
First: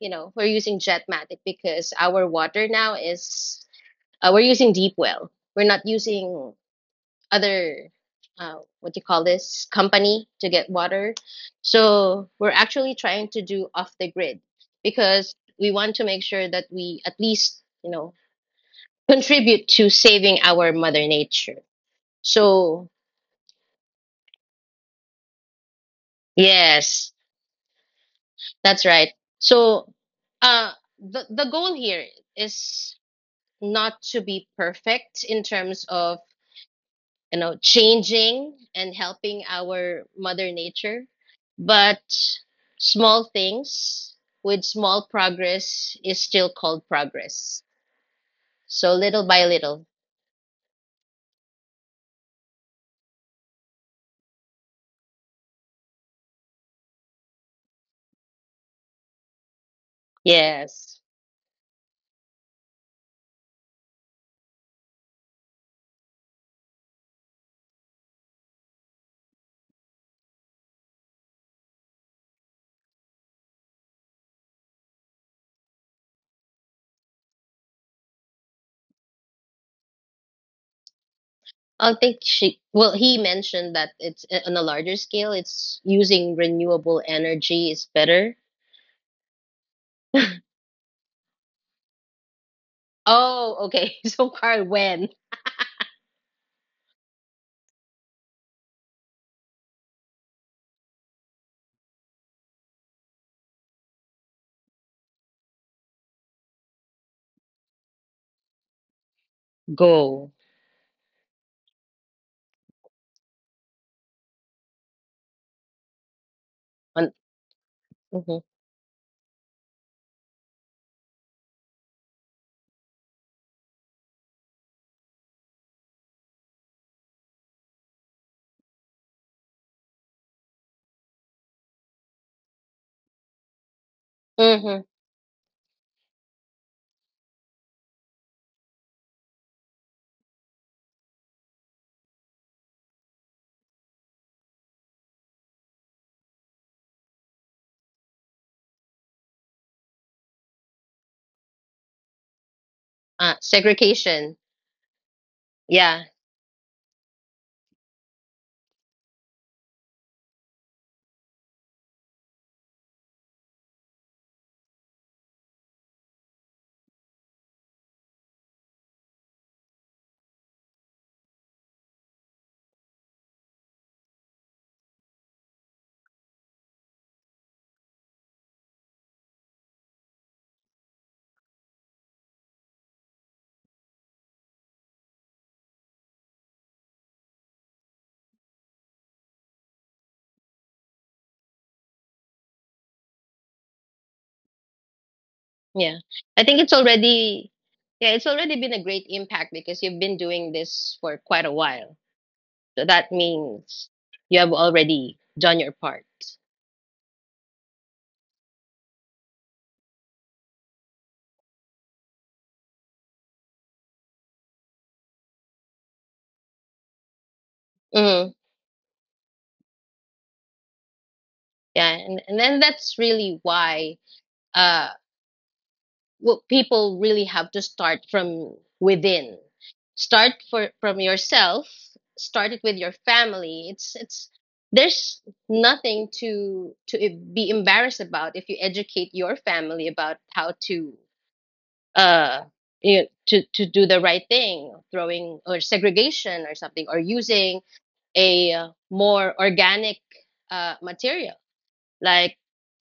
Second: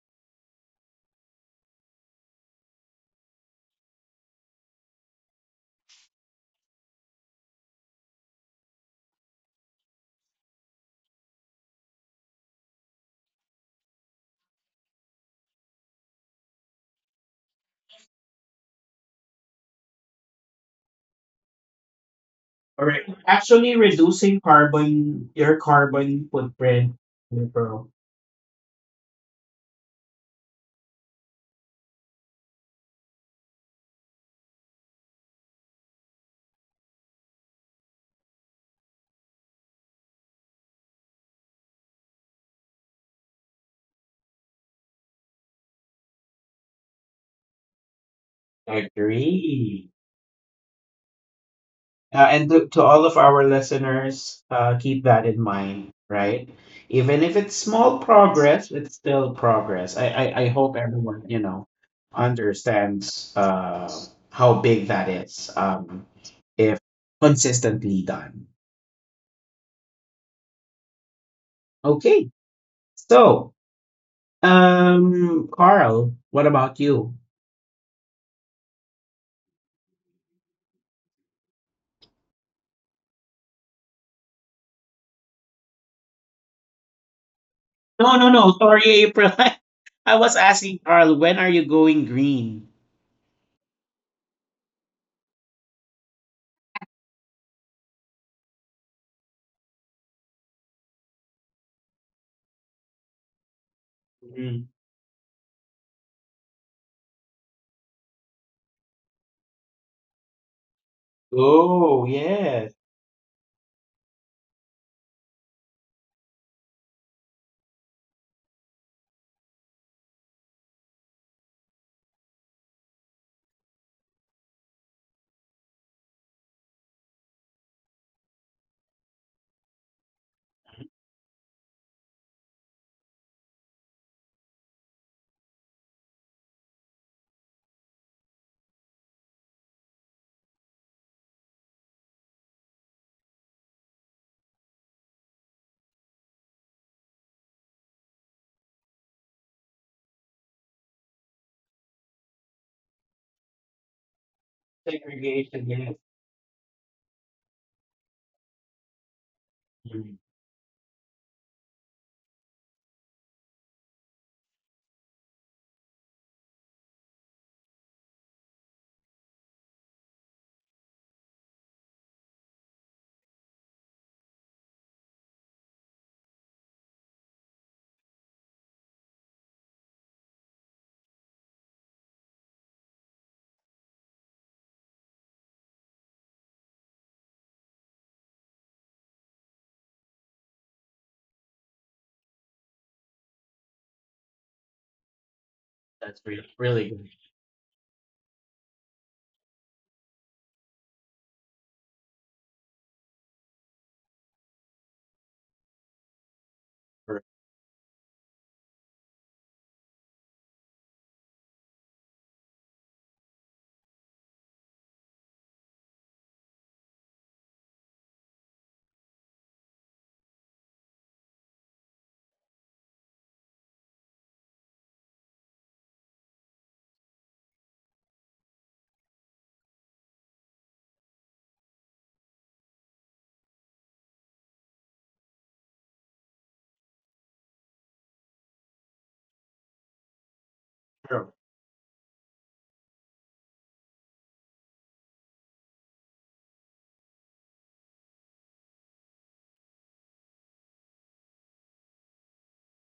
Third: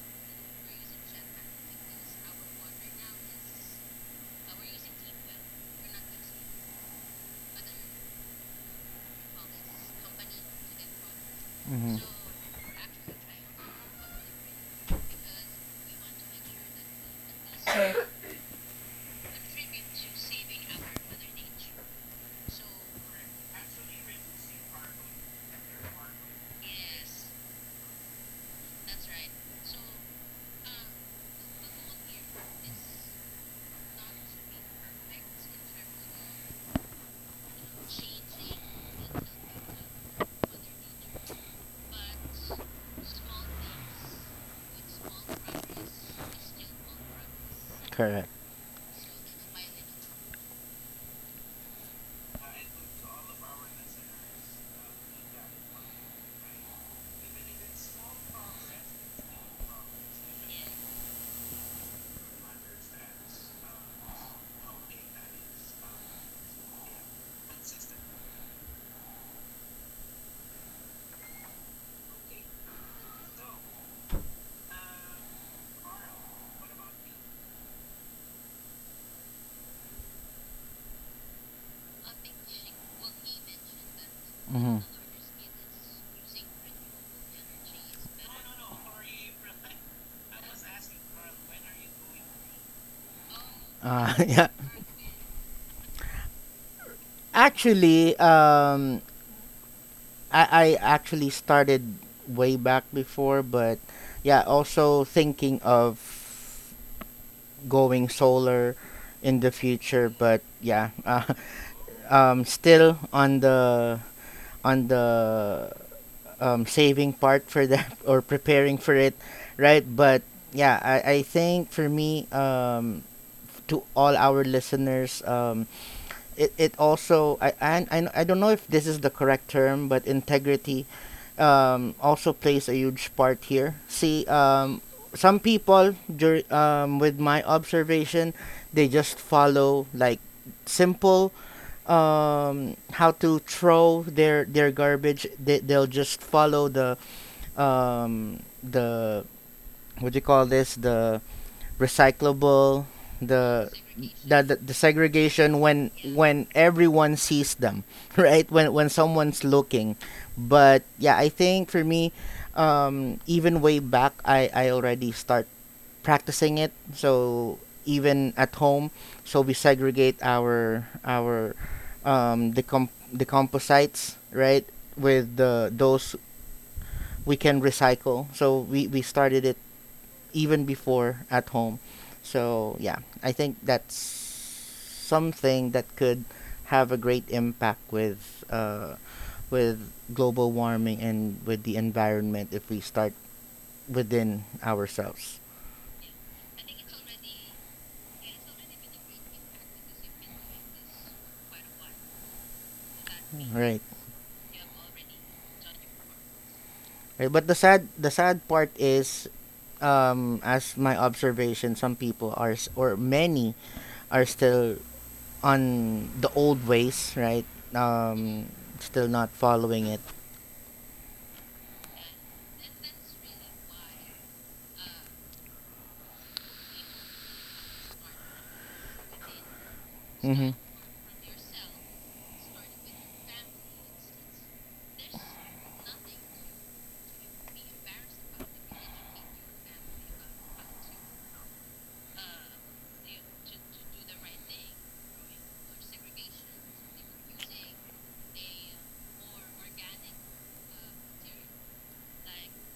Speaker 2: you know, we're using Jetmatic because our water now is, we're using deep well. We're not using other, uh, what do you call this company to get water,
Speaker 3: Mmhmm.
Speaker 2: so we're actually trying to do off the grid because we want to make sure that we at least, you know, contribute to saving our mother nature. So
Speaker 1: Alright, actually reducing carbon, your carbon footprint,
Speaker 2: yes,
Speaker 1: April.
Speaker 2: that's right. So uh the goal here is not to be perfect in terms of, you know, changing and helping our mother nature. But small things with small progress is still called progress.
Speaker 3: Correct.
Speaker 2: So little by little.
Speaker 1: Agree. And to all of our listeners, keep that in mind, right? Even if it's small progress, it's still progress. I hope
Speaker 2: Yes.
Speaker 1: everyone, you know, understands how big that is if consistently done. Okay. So, Carl, what about you?
Speaker 2: I think she, well, he mentioned that it's, on a
Speaker 3: Mmhmm.
Speaker 2: larger scale, it's using renewable energy is
Speaker 1: No, no,
Speaker 2: better.
Speaker 1: no. Sorry, April. [LAUGHS] I was asking Carl, when are you going green?
Speaker 2: Oh, okay. [LAUGHS]
Speaker 3: [LAUGHS]
Speaker 2: So,
Speaker 3: Yeah.
Speaker 2: Carl, when?
Speaker 3: Actually, I actually started way back before, but yeah,
Speaker 1: Mhm.
Speaker 3: also thinking of going solar in the future.
Speaker 2: Go.
Speaker 3: But yeah, [LAUGHS]
Speaker 1: Oh, yes.
Speaker 3: still on the
Speaker 2: On,
Speaker 3: saving part for that, [LAUGHS] or
Speaker 2: hmm.
Speaker 3: preparing for it, right? But yeah, I think for me, to all our listeners, it also I, and I don't know if this is the correct term, but integrity, also plays a huge part here. See,
Speaker 2: Hmm.
Speaker 3: some people with my observation, they just follow like simple, how to throw their garbage. They'll just follow the, the, what do you call this, the recyclable,
Speaker 2: Uh,
Speaker 3: the
Speaker 2: segregation.
Speaker 3: the segregation
Speaker 1: Segregation,
Speaker 3: when
Speaker 1: yes.
Speaker 2: Yeah.
Speaker 3: when everyone sees them, [LAUGHS] right, when someone's looking.
Speaker 1: Mm-hmm.
Speaker 3: But yeah, I think for me, even way back I already start practicing it. So even at home, so we segregate our decomposites, right, with the those we can recycle, so we started it even before at home. So yeah, I think that's something that could have a great impact with global warming and with the environment if we start within ourselves.
Speaker 2: Yeah.
Speaker 1: That's
Speaker 2: I
Speaker 1: really
Speaker 2: think it's
Speaker 1: really good.
Speaker 2: already, yeah, it's already been a great impact because you've been doing this for quite a while. So that
Speaker 3: Right.
Speaker 2: means you have already done your part.
Speaker 1: For
Speaker 3: Right, but the sad part is, as my observation, some people are or many are still on the old ways, right?
Speaker 2: Hmm.
Speaker 3: Um, still not following it.
Speaker 2: Yeah, and then that's really why uh what people really have to start from within. Start
Speaker 3: Hmm.
Speaker 2: for from yourself, start it with your family. It's there's nothing to be embarrassed about if you educate your family about how to,
Speaker 1: sure.
Speaker 2: uh, you know, to do the right thing, throwing or segregation or something, or using a, more organic, material, like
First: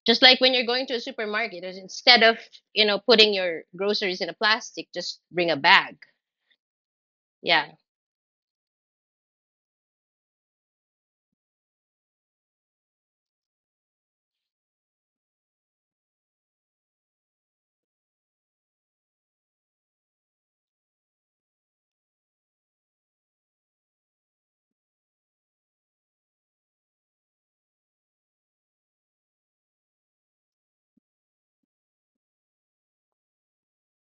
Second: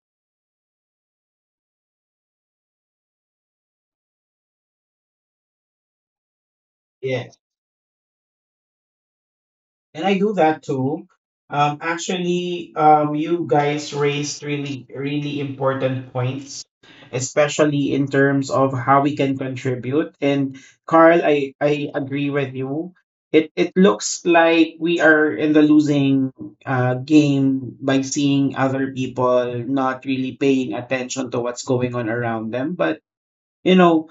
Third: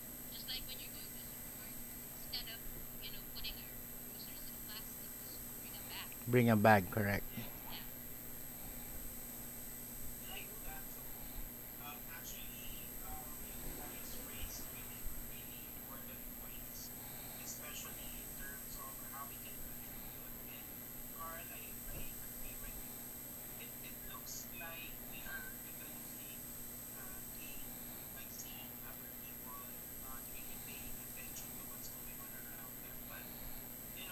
Speaker 2: just like when you're going to a supermarket, is instead of, you know, putting your groceries in a plastic, just bring a bag.
Speaker 3: Bring a bag, correct.
Speaker 1: Yes,
Speaker 2: Yeah,
Speaker 1: and I do that too. Actually, you guys raised really, really important points, especially in terms of how we can contribute. And Carl, I agree with you. It looks like we are in the losing game by seeing other people not really paying attention to what's going on around them. But you know,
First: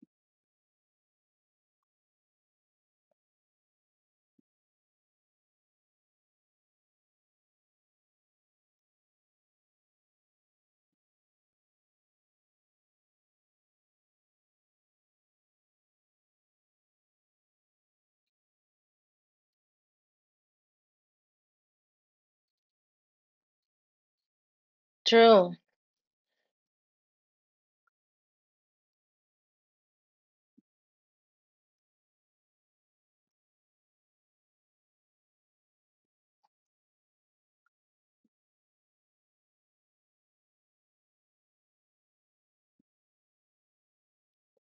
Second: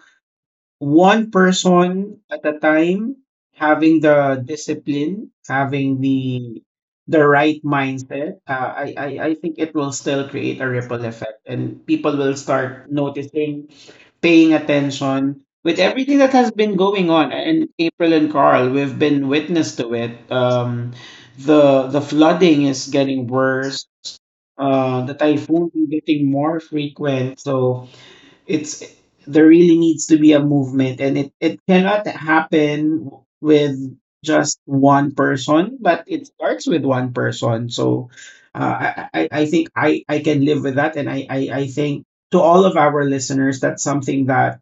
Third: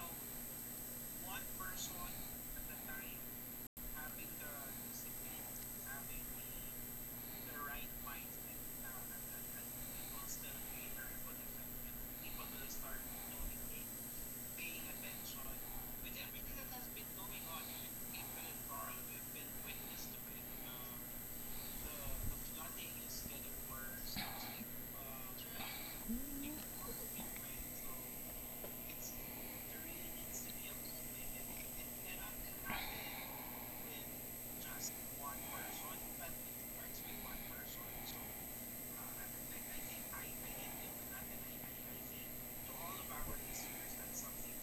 Speaker 1: one person at a time, having the discipline, having the right mindset, I I think it will still create a ripple effect, and people will start noticing, paying attention with everything that has been going on. And April and Carl, we've been witness to it. The flooding is getting worse. The
Speaker 2: true.
Speaker 1: typhoons are getting more
Speaker 3: I
Speaker 1: frequent. So it's, there really needs to be a movement, and it cannot happen with just one person, but it starts with one person. So I I think I can live with that, and I think to all of our listeners, that's something that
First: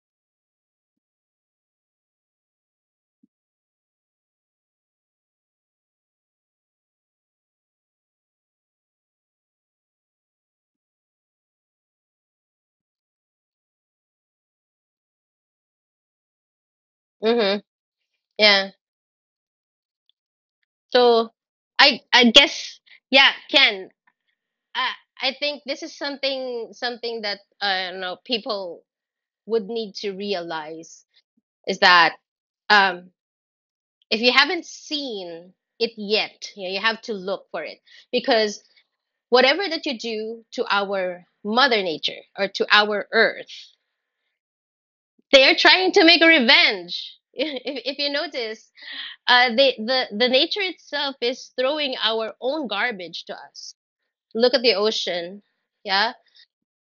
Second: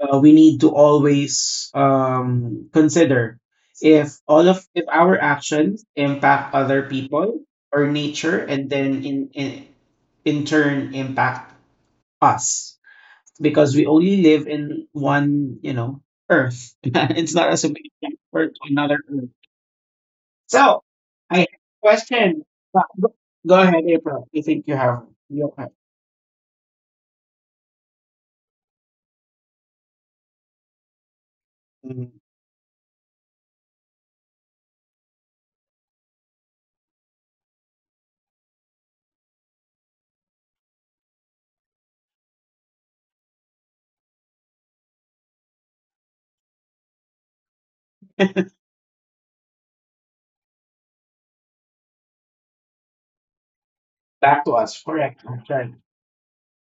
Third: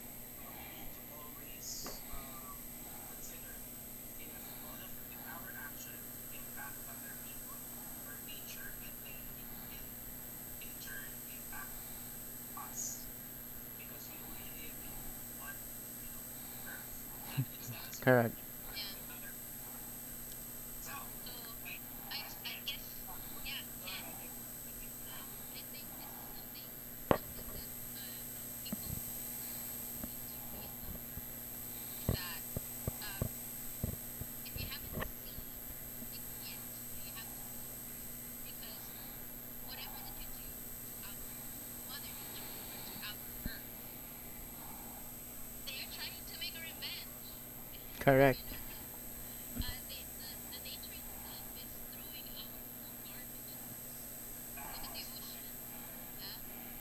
Speaker 1: we need to always consider, if all of, if our actions impact other people or nature, and then in turn impact us, because we only live in one, you know, earth. [LAUGHS] It's not
Speaker 2: Mm-hmm.
Speaker 1: as if we
Speaker 3: Correct.
Speaker 1: transfer to
Speaker 2: Yeah.
Speaker 1: another earth. So
Speaker 2: So
Speaker 1: I have a
Speaker 2: I
Speaker 1: question.
Speaker 2: guess,
Speaker 1: Go,
Speaker 2: yeah,
Speaker 1: go ahead,
Speaker 2: Ken.
Speaker 1: April. You think you
Speaker 2: I
Speaker 1: have,
Speaker 2: I
Speaker 1: you
Speaker 2: think
Speaker 1: have,
Speaker 2: this is something, that, you know, people would need to realize is
Speaker 1: mhm.
Speaker 2: that, um, if you haven't seen it yet, you know, you have to look for it, because whatever that you do to our mother nature or to our earth, they are trying to make a revenge. [LAUGHS] If you
Speaker 3: Correct.
Speaker 2: notice,
Speaker 1: [LAUGHS]
Speaker 2: the nature itself is throwing our own garbage to us.
Speaker 1: Back
Speaker 2: Look
Speaker 1: to
Speaker 2: at the
Speaker 1: us. Correct.
Speaker 2: ocean,
Speaker 1: I'm trying.
Speaker 2: yeah.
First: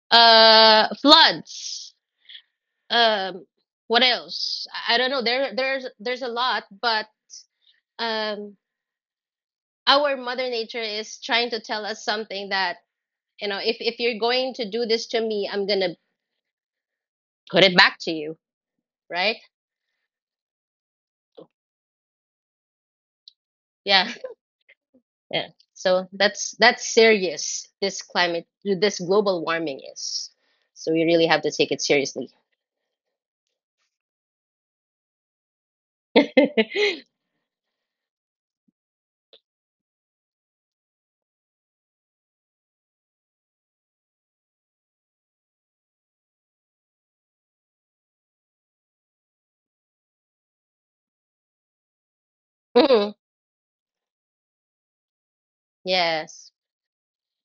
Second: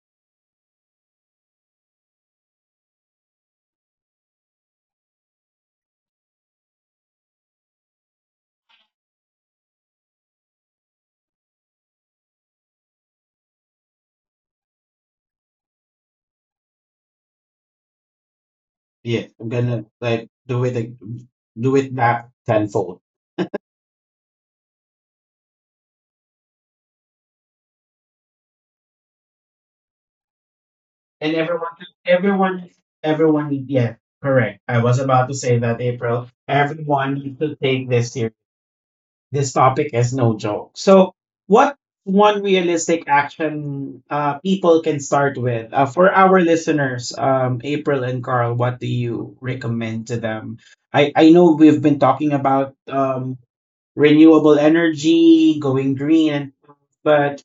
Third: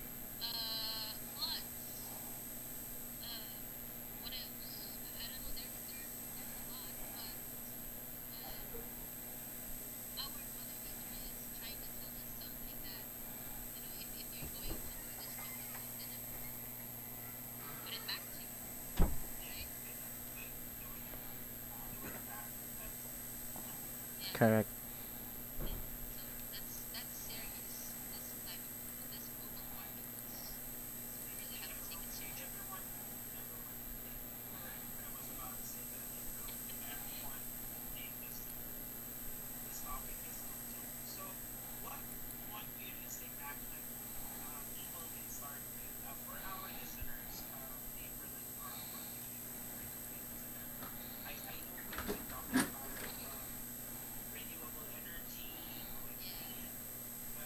Speaker 2: Floods. Um, what else? I don't know. There's a lot, but, um, our mother nature is trying to tell us something, that you know, if you're going to do this to me, I'm gonna put it back to you,
Speaker 1: Yeah,
Speaker 2: right?
Speaker 1: I'm gonna like, do it back tenfold.
Speaker 2: Yeah.
Speaker 3: Correct.
Speaker 2: [LAUGHS] Yeah. So that's, serious. This climate, this global warming is, so we really
Speaker 1: And
Speaker 2: have to take
Speaker 1: everyone,
Speaker 2: it seriously.
Speaker 1: everyone everyone, yeah, correct. I was about to say that, April.
Speaker 2: [LAUGHS]
Speaker 1: Everyone needs to take this. This topic is no joke. So, what, one realistic action people can start with for our listeners, April and Carl? What do you recommend to them? I know we've been talking about
Speaker 2: Mhm.
Speaker 1: renewable energy, going green,
Speaker 2: Yes.
Speaker 1: and but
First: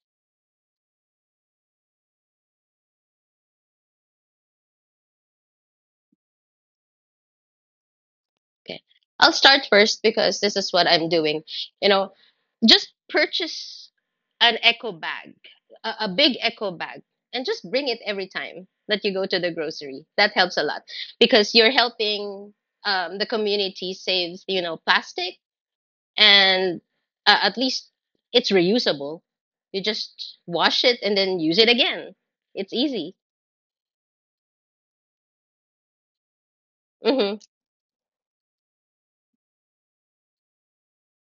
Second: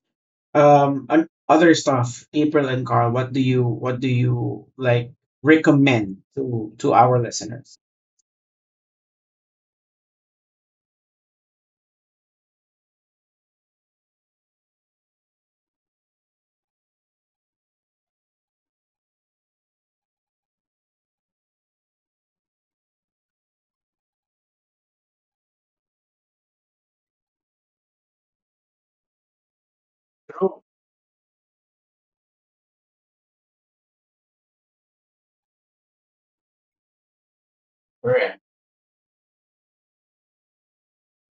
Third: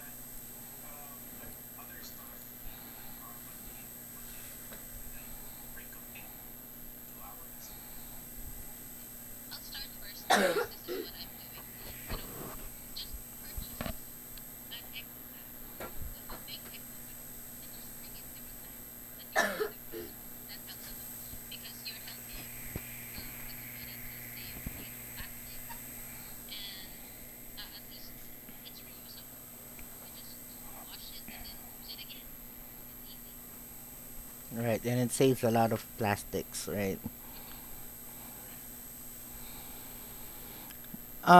Speaker 1: on other stuff. April and Carl, what do you, what do you like, recommend to our listeners?
Speaker 2: Okay. I'll start first because this is what I'm doing. You know, just purchase an eco bag, a big eco bag, and just bring it every time that you go to the grocery. That helps a lot because you're helping, the community save, you know, plastic, and at least it's reusable. You just wash it and then use it again. It's easy.
Speaker 3: Right, and it saves a lot of plastics, right.
Speaker 2: Mm-hmm.
Speaker 1: Correct.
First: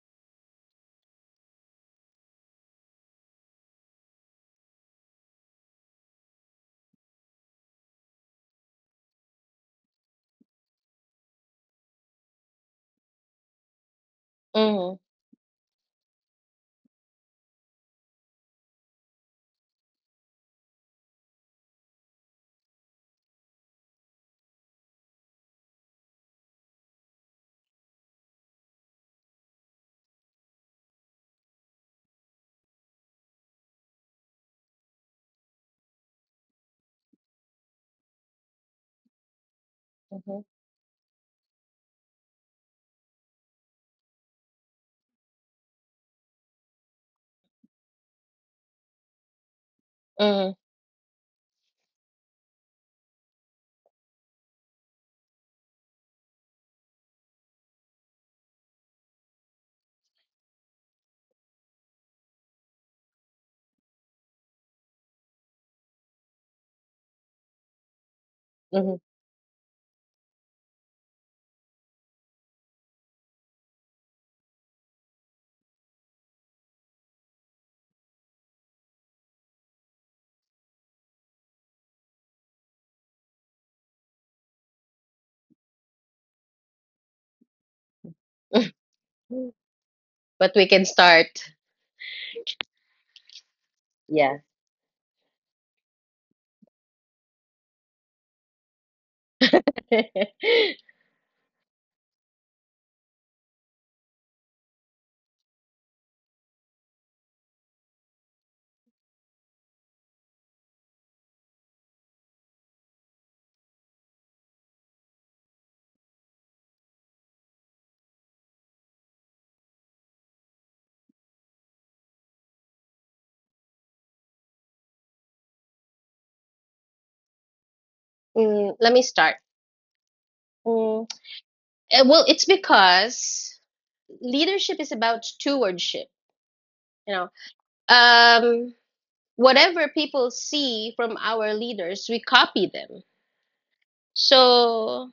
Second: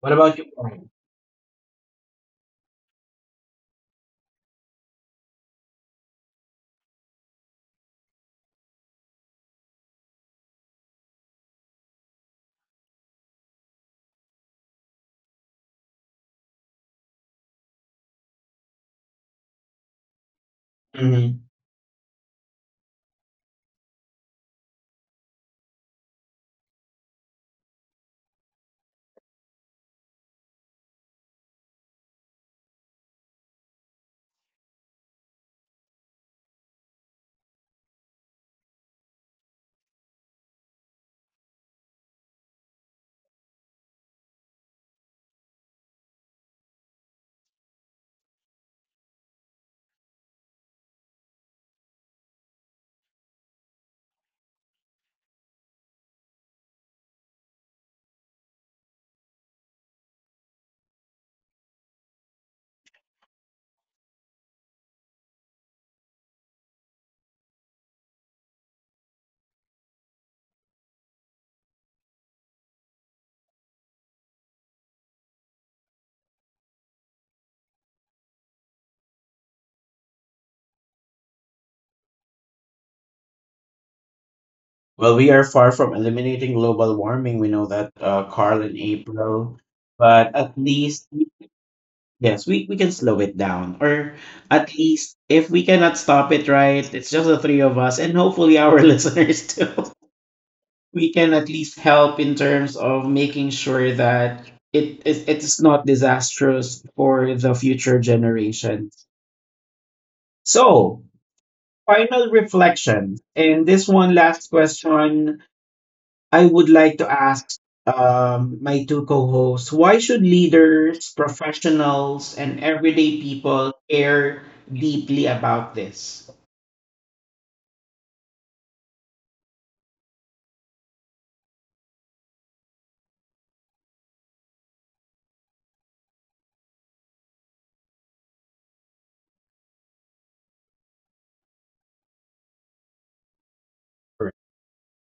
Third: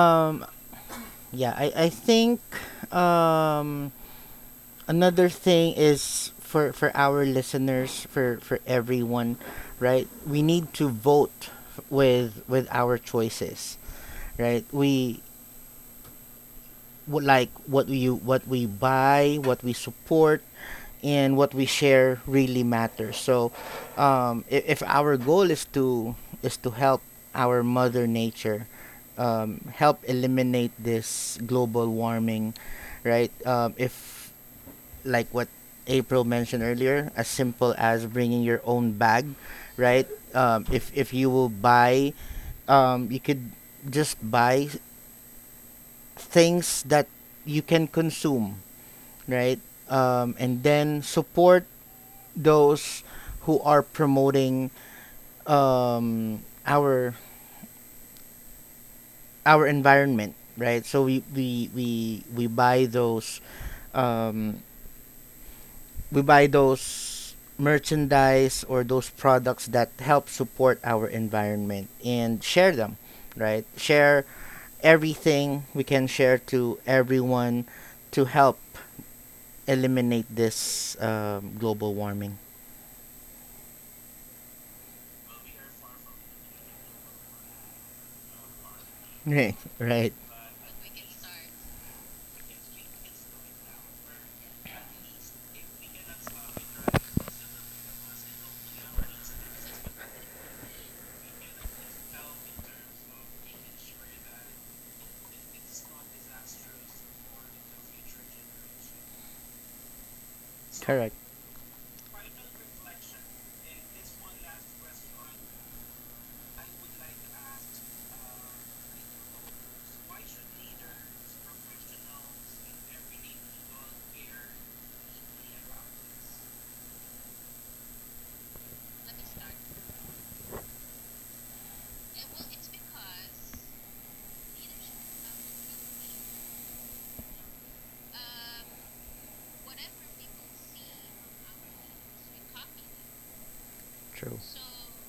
Speaker 1: What about you? Brian?
Speaker 3: yeah I think, um another thing is, for our listeners, for everyone, right, we need to vote with our choices, right,
Speaker 2: Mm-hmm.
Speaker 3: we, what we buy, what we support, and what we share really matters. So, if our goal is to help our mother nature, help eliminate this global warming, right? If like what April mentioned earlier, as simple as bringing your own bag, right? If you will buy, you could just buy things that you can consume, right? Um,
Speaker 2: Mm-hmm.
Speaker 3: and then support those who are promoting, um, our our environment, right? So we buy those, um, merchandise, or
Speaker 2: Mm-hmm.
Speaker 3: those products that help support our environment and share them, right? Share everything we can share to everyone to help eliminate this, global warming.
Speaker 1: Well, we are far from eliminating global warming. We know that, Carl and
Speaker 3: Right,
Speaker 1: April.
Speaker 2: [LAUGHS]
Speaker 3: right.
Speaker 1: But
Speaker 2: But
Speaker 1: at
Speaker 2: we can
Speaker 1: least,
Speaker 2: start.
Speaker 1: yes, we can slow it down. Or
Speaker 2: Yeah.
Speaker 1: at least, if we cannot stop it, right? It's just the three of us and hopefully our [LAUGHS] listeners too.
Speaker 2: [LAUGHS]
Speaker 1: We can at least help in terms of making sure that it it's not disastrous for the future generations. So,
Speaker 3: Correct.
Speaker 1: final reflection. And this one last question I would like to ask my two co hosts, why should leaders, professionals, and everyday people care deeply about this?
Speaker 2: Let me start. Mm, well, it's because leadership is about stewardship. You know, um, whatever people see from our leaders, we copy them.
Speaker 3: True.
Speaker 2: So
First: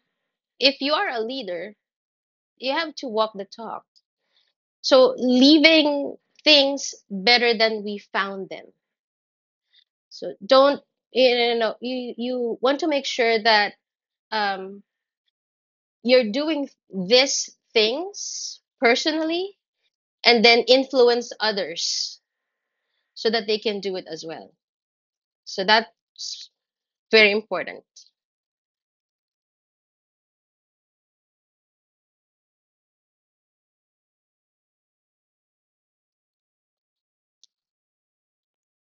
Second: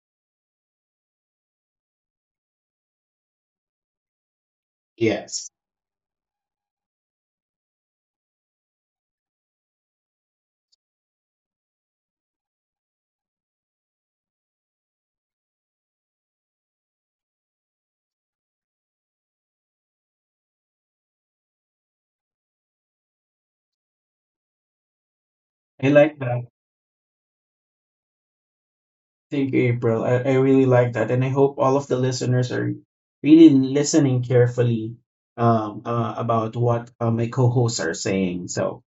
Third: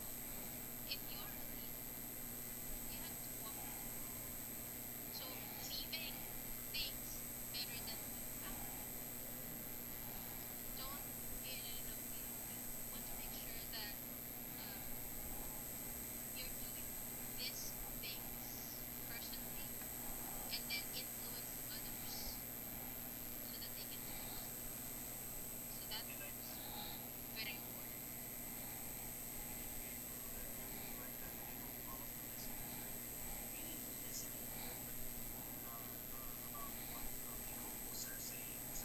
Speaker 2: if you are a leader, you have to walk the talk. So
Speaker 1: Yes.
Speaker 2: leaving things better than we found them. So don't, you know, you want to make sure that, um, you're doing these things personally and then influence others so that they can do it as well. So
Speaker 1: I like that.
Speaker 2: that's very important.
Speaker 1: Thank you, April. I really like that. And I hope all of the listeners are really listening carefully about what my co hosts are saying. So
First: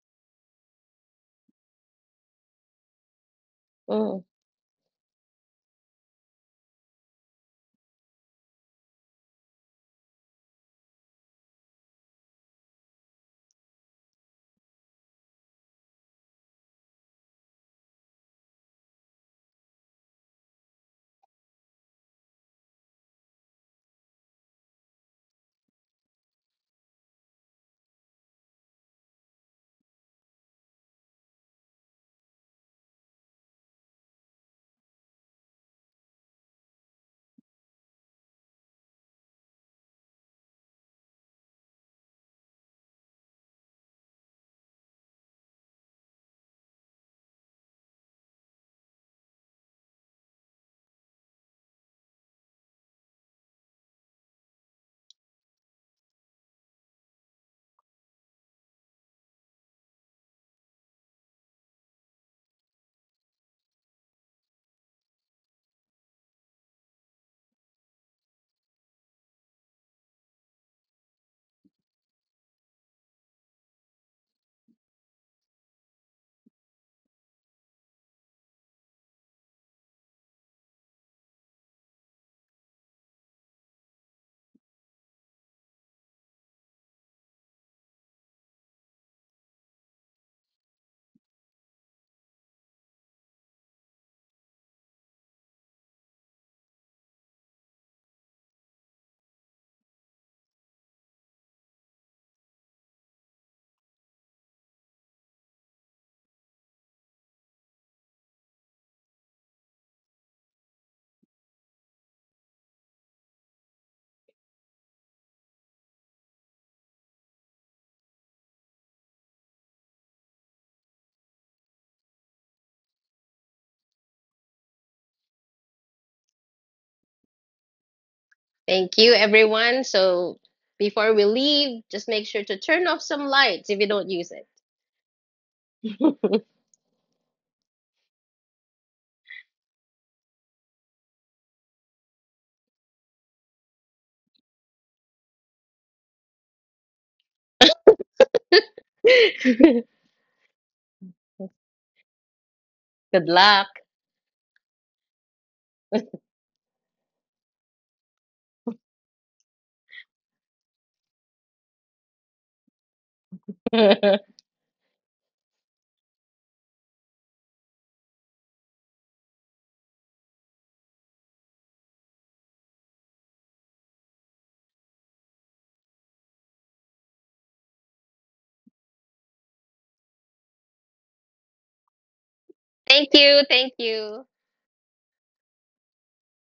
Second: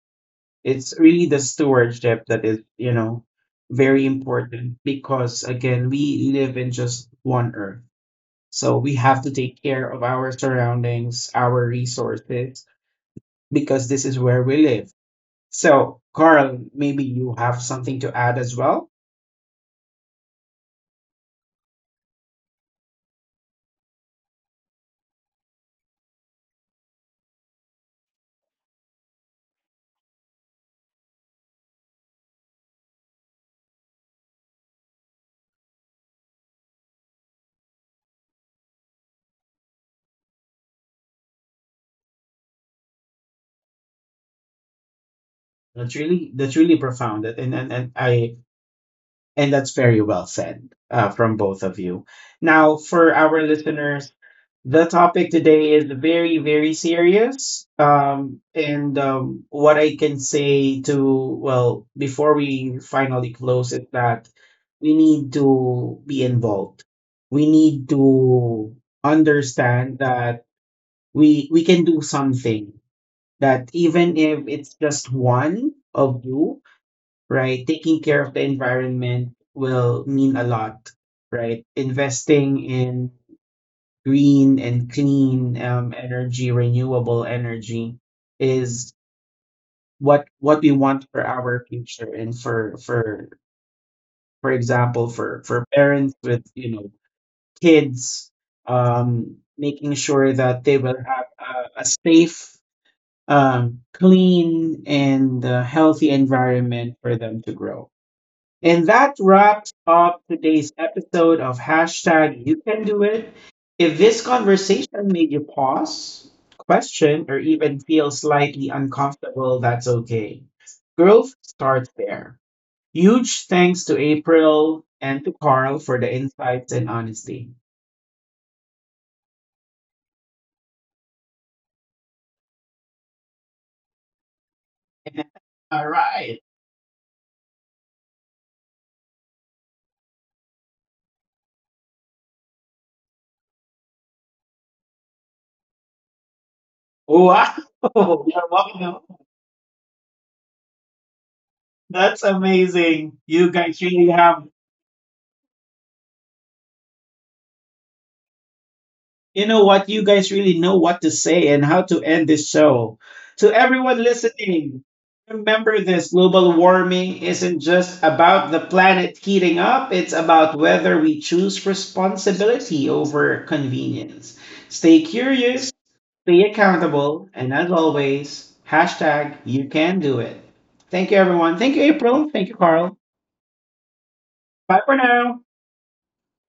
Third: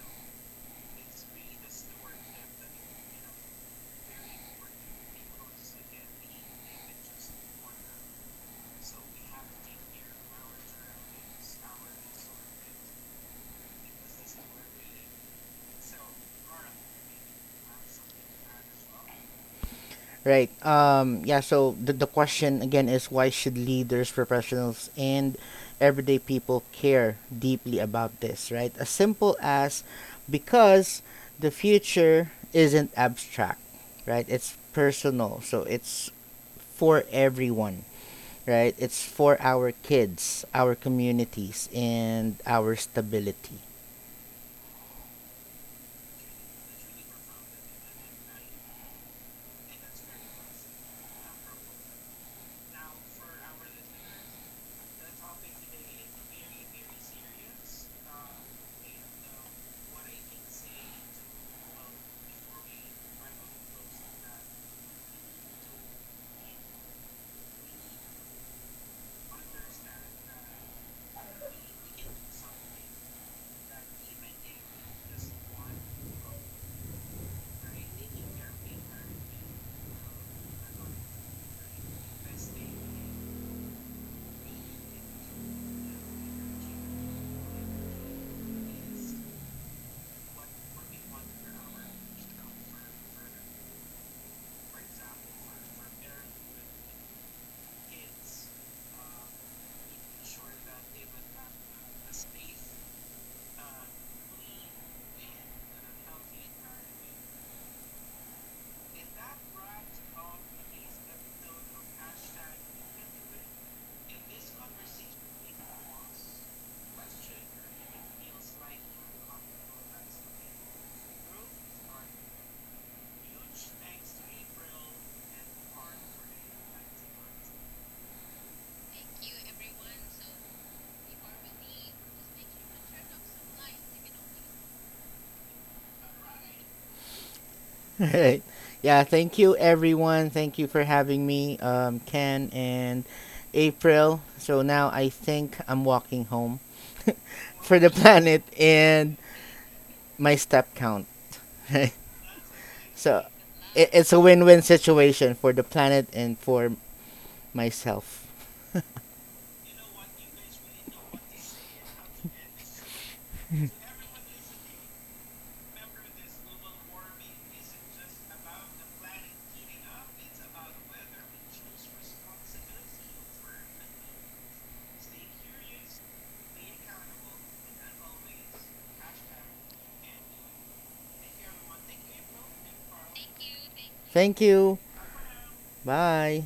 Speaker 1: it's really the stewardship that is, you know, very
Speaker 2: Mm.
Speaker 1: important, because, again, we live in just one earth. So we have to take care of our surroundings, our resources, because this is where we live. So, Carl, maybe you have something to add as well.
Speaker 3: Right. Yeah, so the, question again is, why should leaders, professionals, and everyday people care deeply about this, right? As simple as because the future isn't abstract, right? It's personal. So it's for everyone, right? It's for our kids, our communities, and our stability.
Speaker 1: That's really, that's really profound, and I and that's very well said from both of you. Now, for our listeners, the topic today is very, very serious. And what I can say to, well, before we finally close it, that we need to be involved. We need to understand that we can do something. That even if it's just one of you, right, taking care of the environment will mean a lot, right? Investing in green and clean energy, renewable energy is what we want for our future, and for for example, for parents with, you know, kids, making sure that they will have a safe clean and healthy environment for them to grow. And that wraps up today's episode of #YouCanDoIt. If this conversation made you pause, question, or even feel slightly uncomfortable, that's okay. Growth starts there. Huge thanks to April and to Carl for the insights and honesty.
Speaker 2: Thank you, everyone. So before we leave, just make sure to turn off some lights if you don't use it.
Speaker 1: All
Speaker 2: [LAUGHS]
Speaker 1: right.
Speaker 3: Right. Yeah, thank you everyone. Thank you for having me, Ken and April. So now I think I'm walking home
Speaker 1: Wow.
Speaker 3: for the [LAUGHS]
Speaker 1: [LAUGHS]
Speaker 3: planet
Speaker 1: You're welcome.
Speaker 3: and my step count. [LAUGHS] Right.
Speaker 1: That's amazing.
Speaker 3: So
Speaker 2: Good
Speaker 1: You
Speaker 2: luck.
Speaker 1: guys
Speaker 3: it,
Speaker 1: really
Speaker 3: it's a win
Speaker 1: have,
Speaker 3: win situation for the planet and for myself.
Speaker 1: you know what? You guys really know what to say and how to end this show. To
Speaker 2: [LAUGHS]
Speaker 1: everyone
Speaker 2: Thank
Speaker 1: listening, remember this: global warming isn't just about the planet heating up, it's about whether we choose responsibility over convenience. Stay curious, stay accountable, and as always, #YouCanDoIt. Thank you, everyone. Thank you, April. Thank you, Carl.
Speaker 2: you. Thank you.
Speaker 3: Thank
Speaker 1: Bye
Speaker 3: you.
Speaker 1: for now.
Speaker 3: Bye.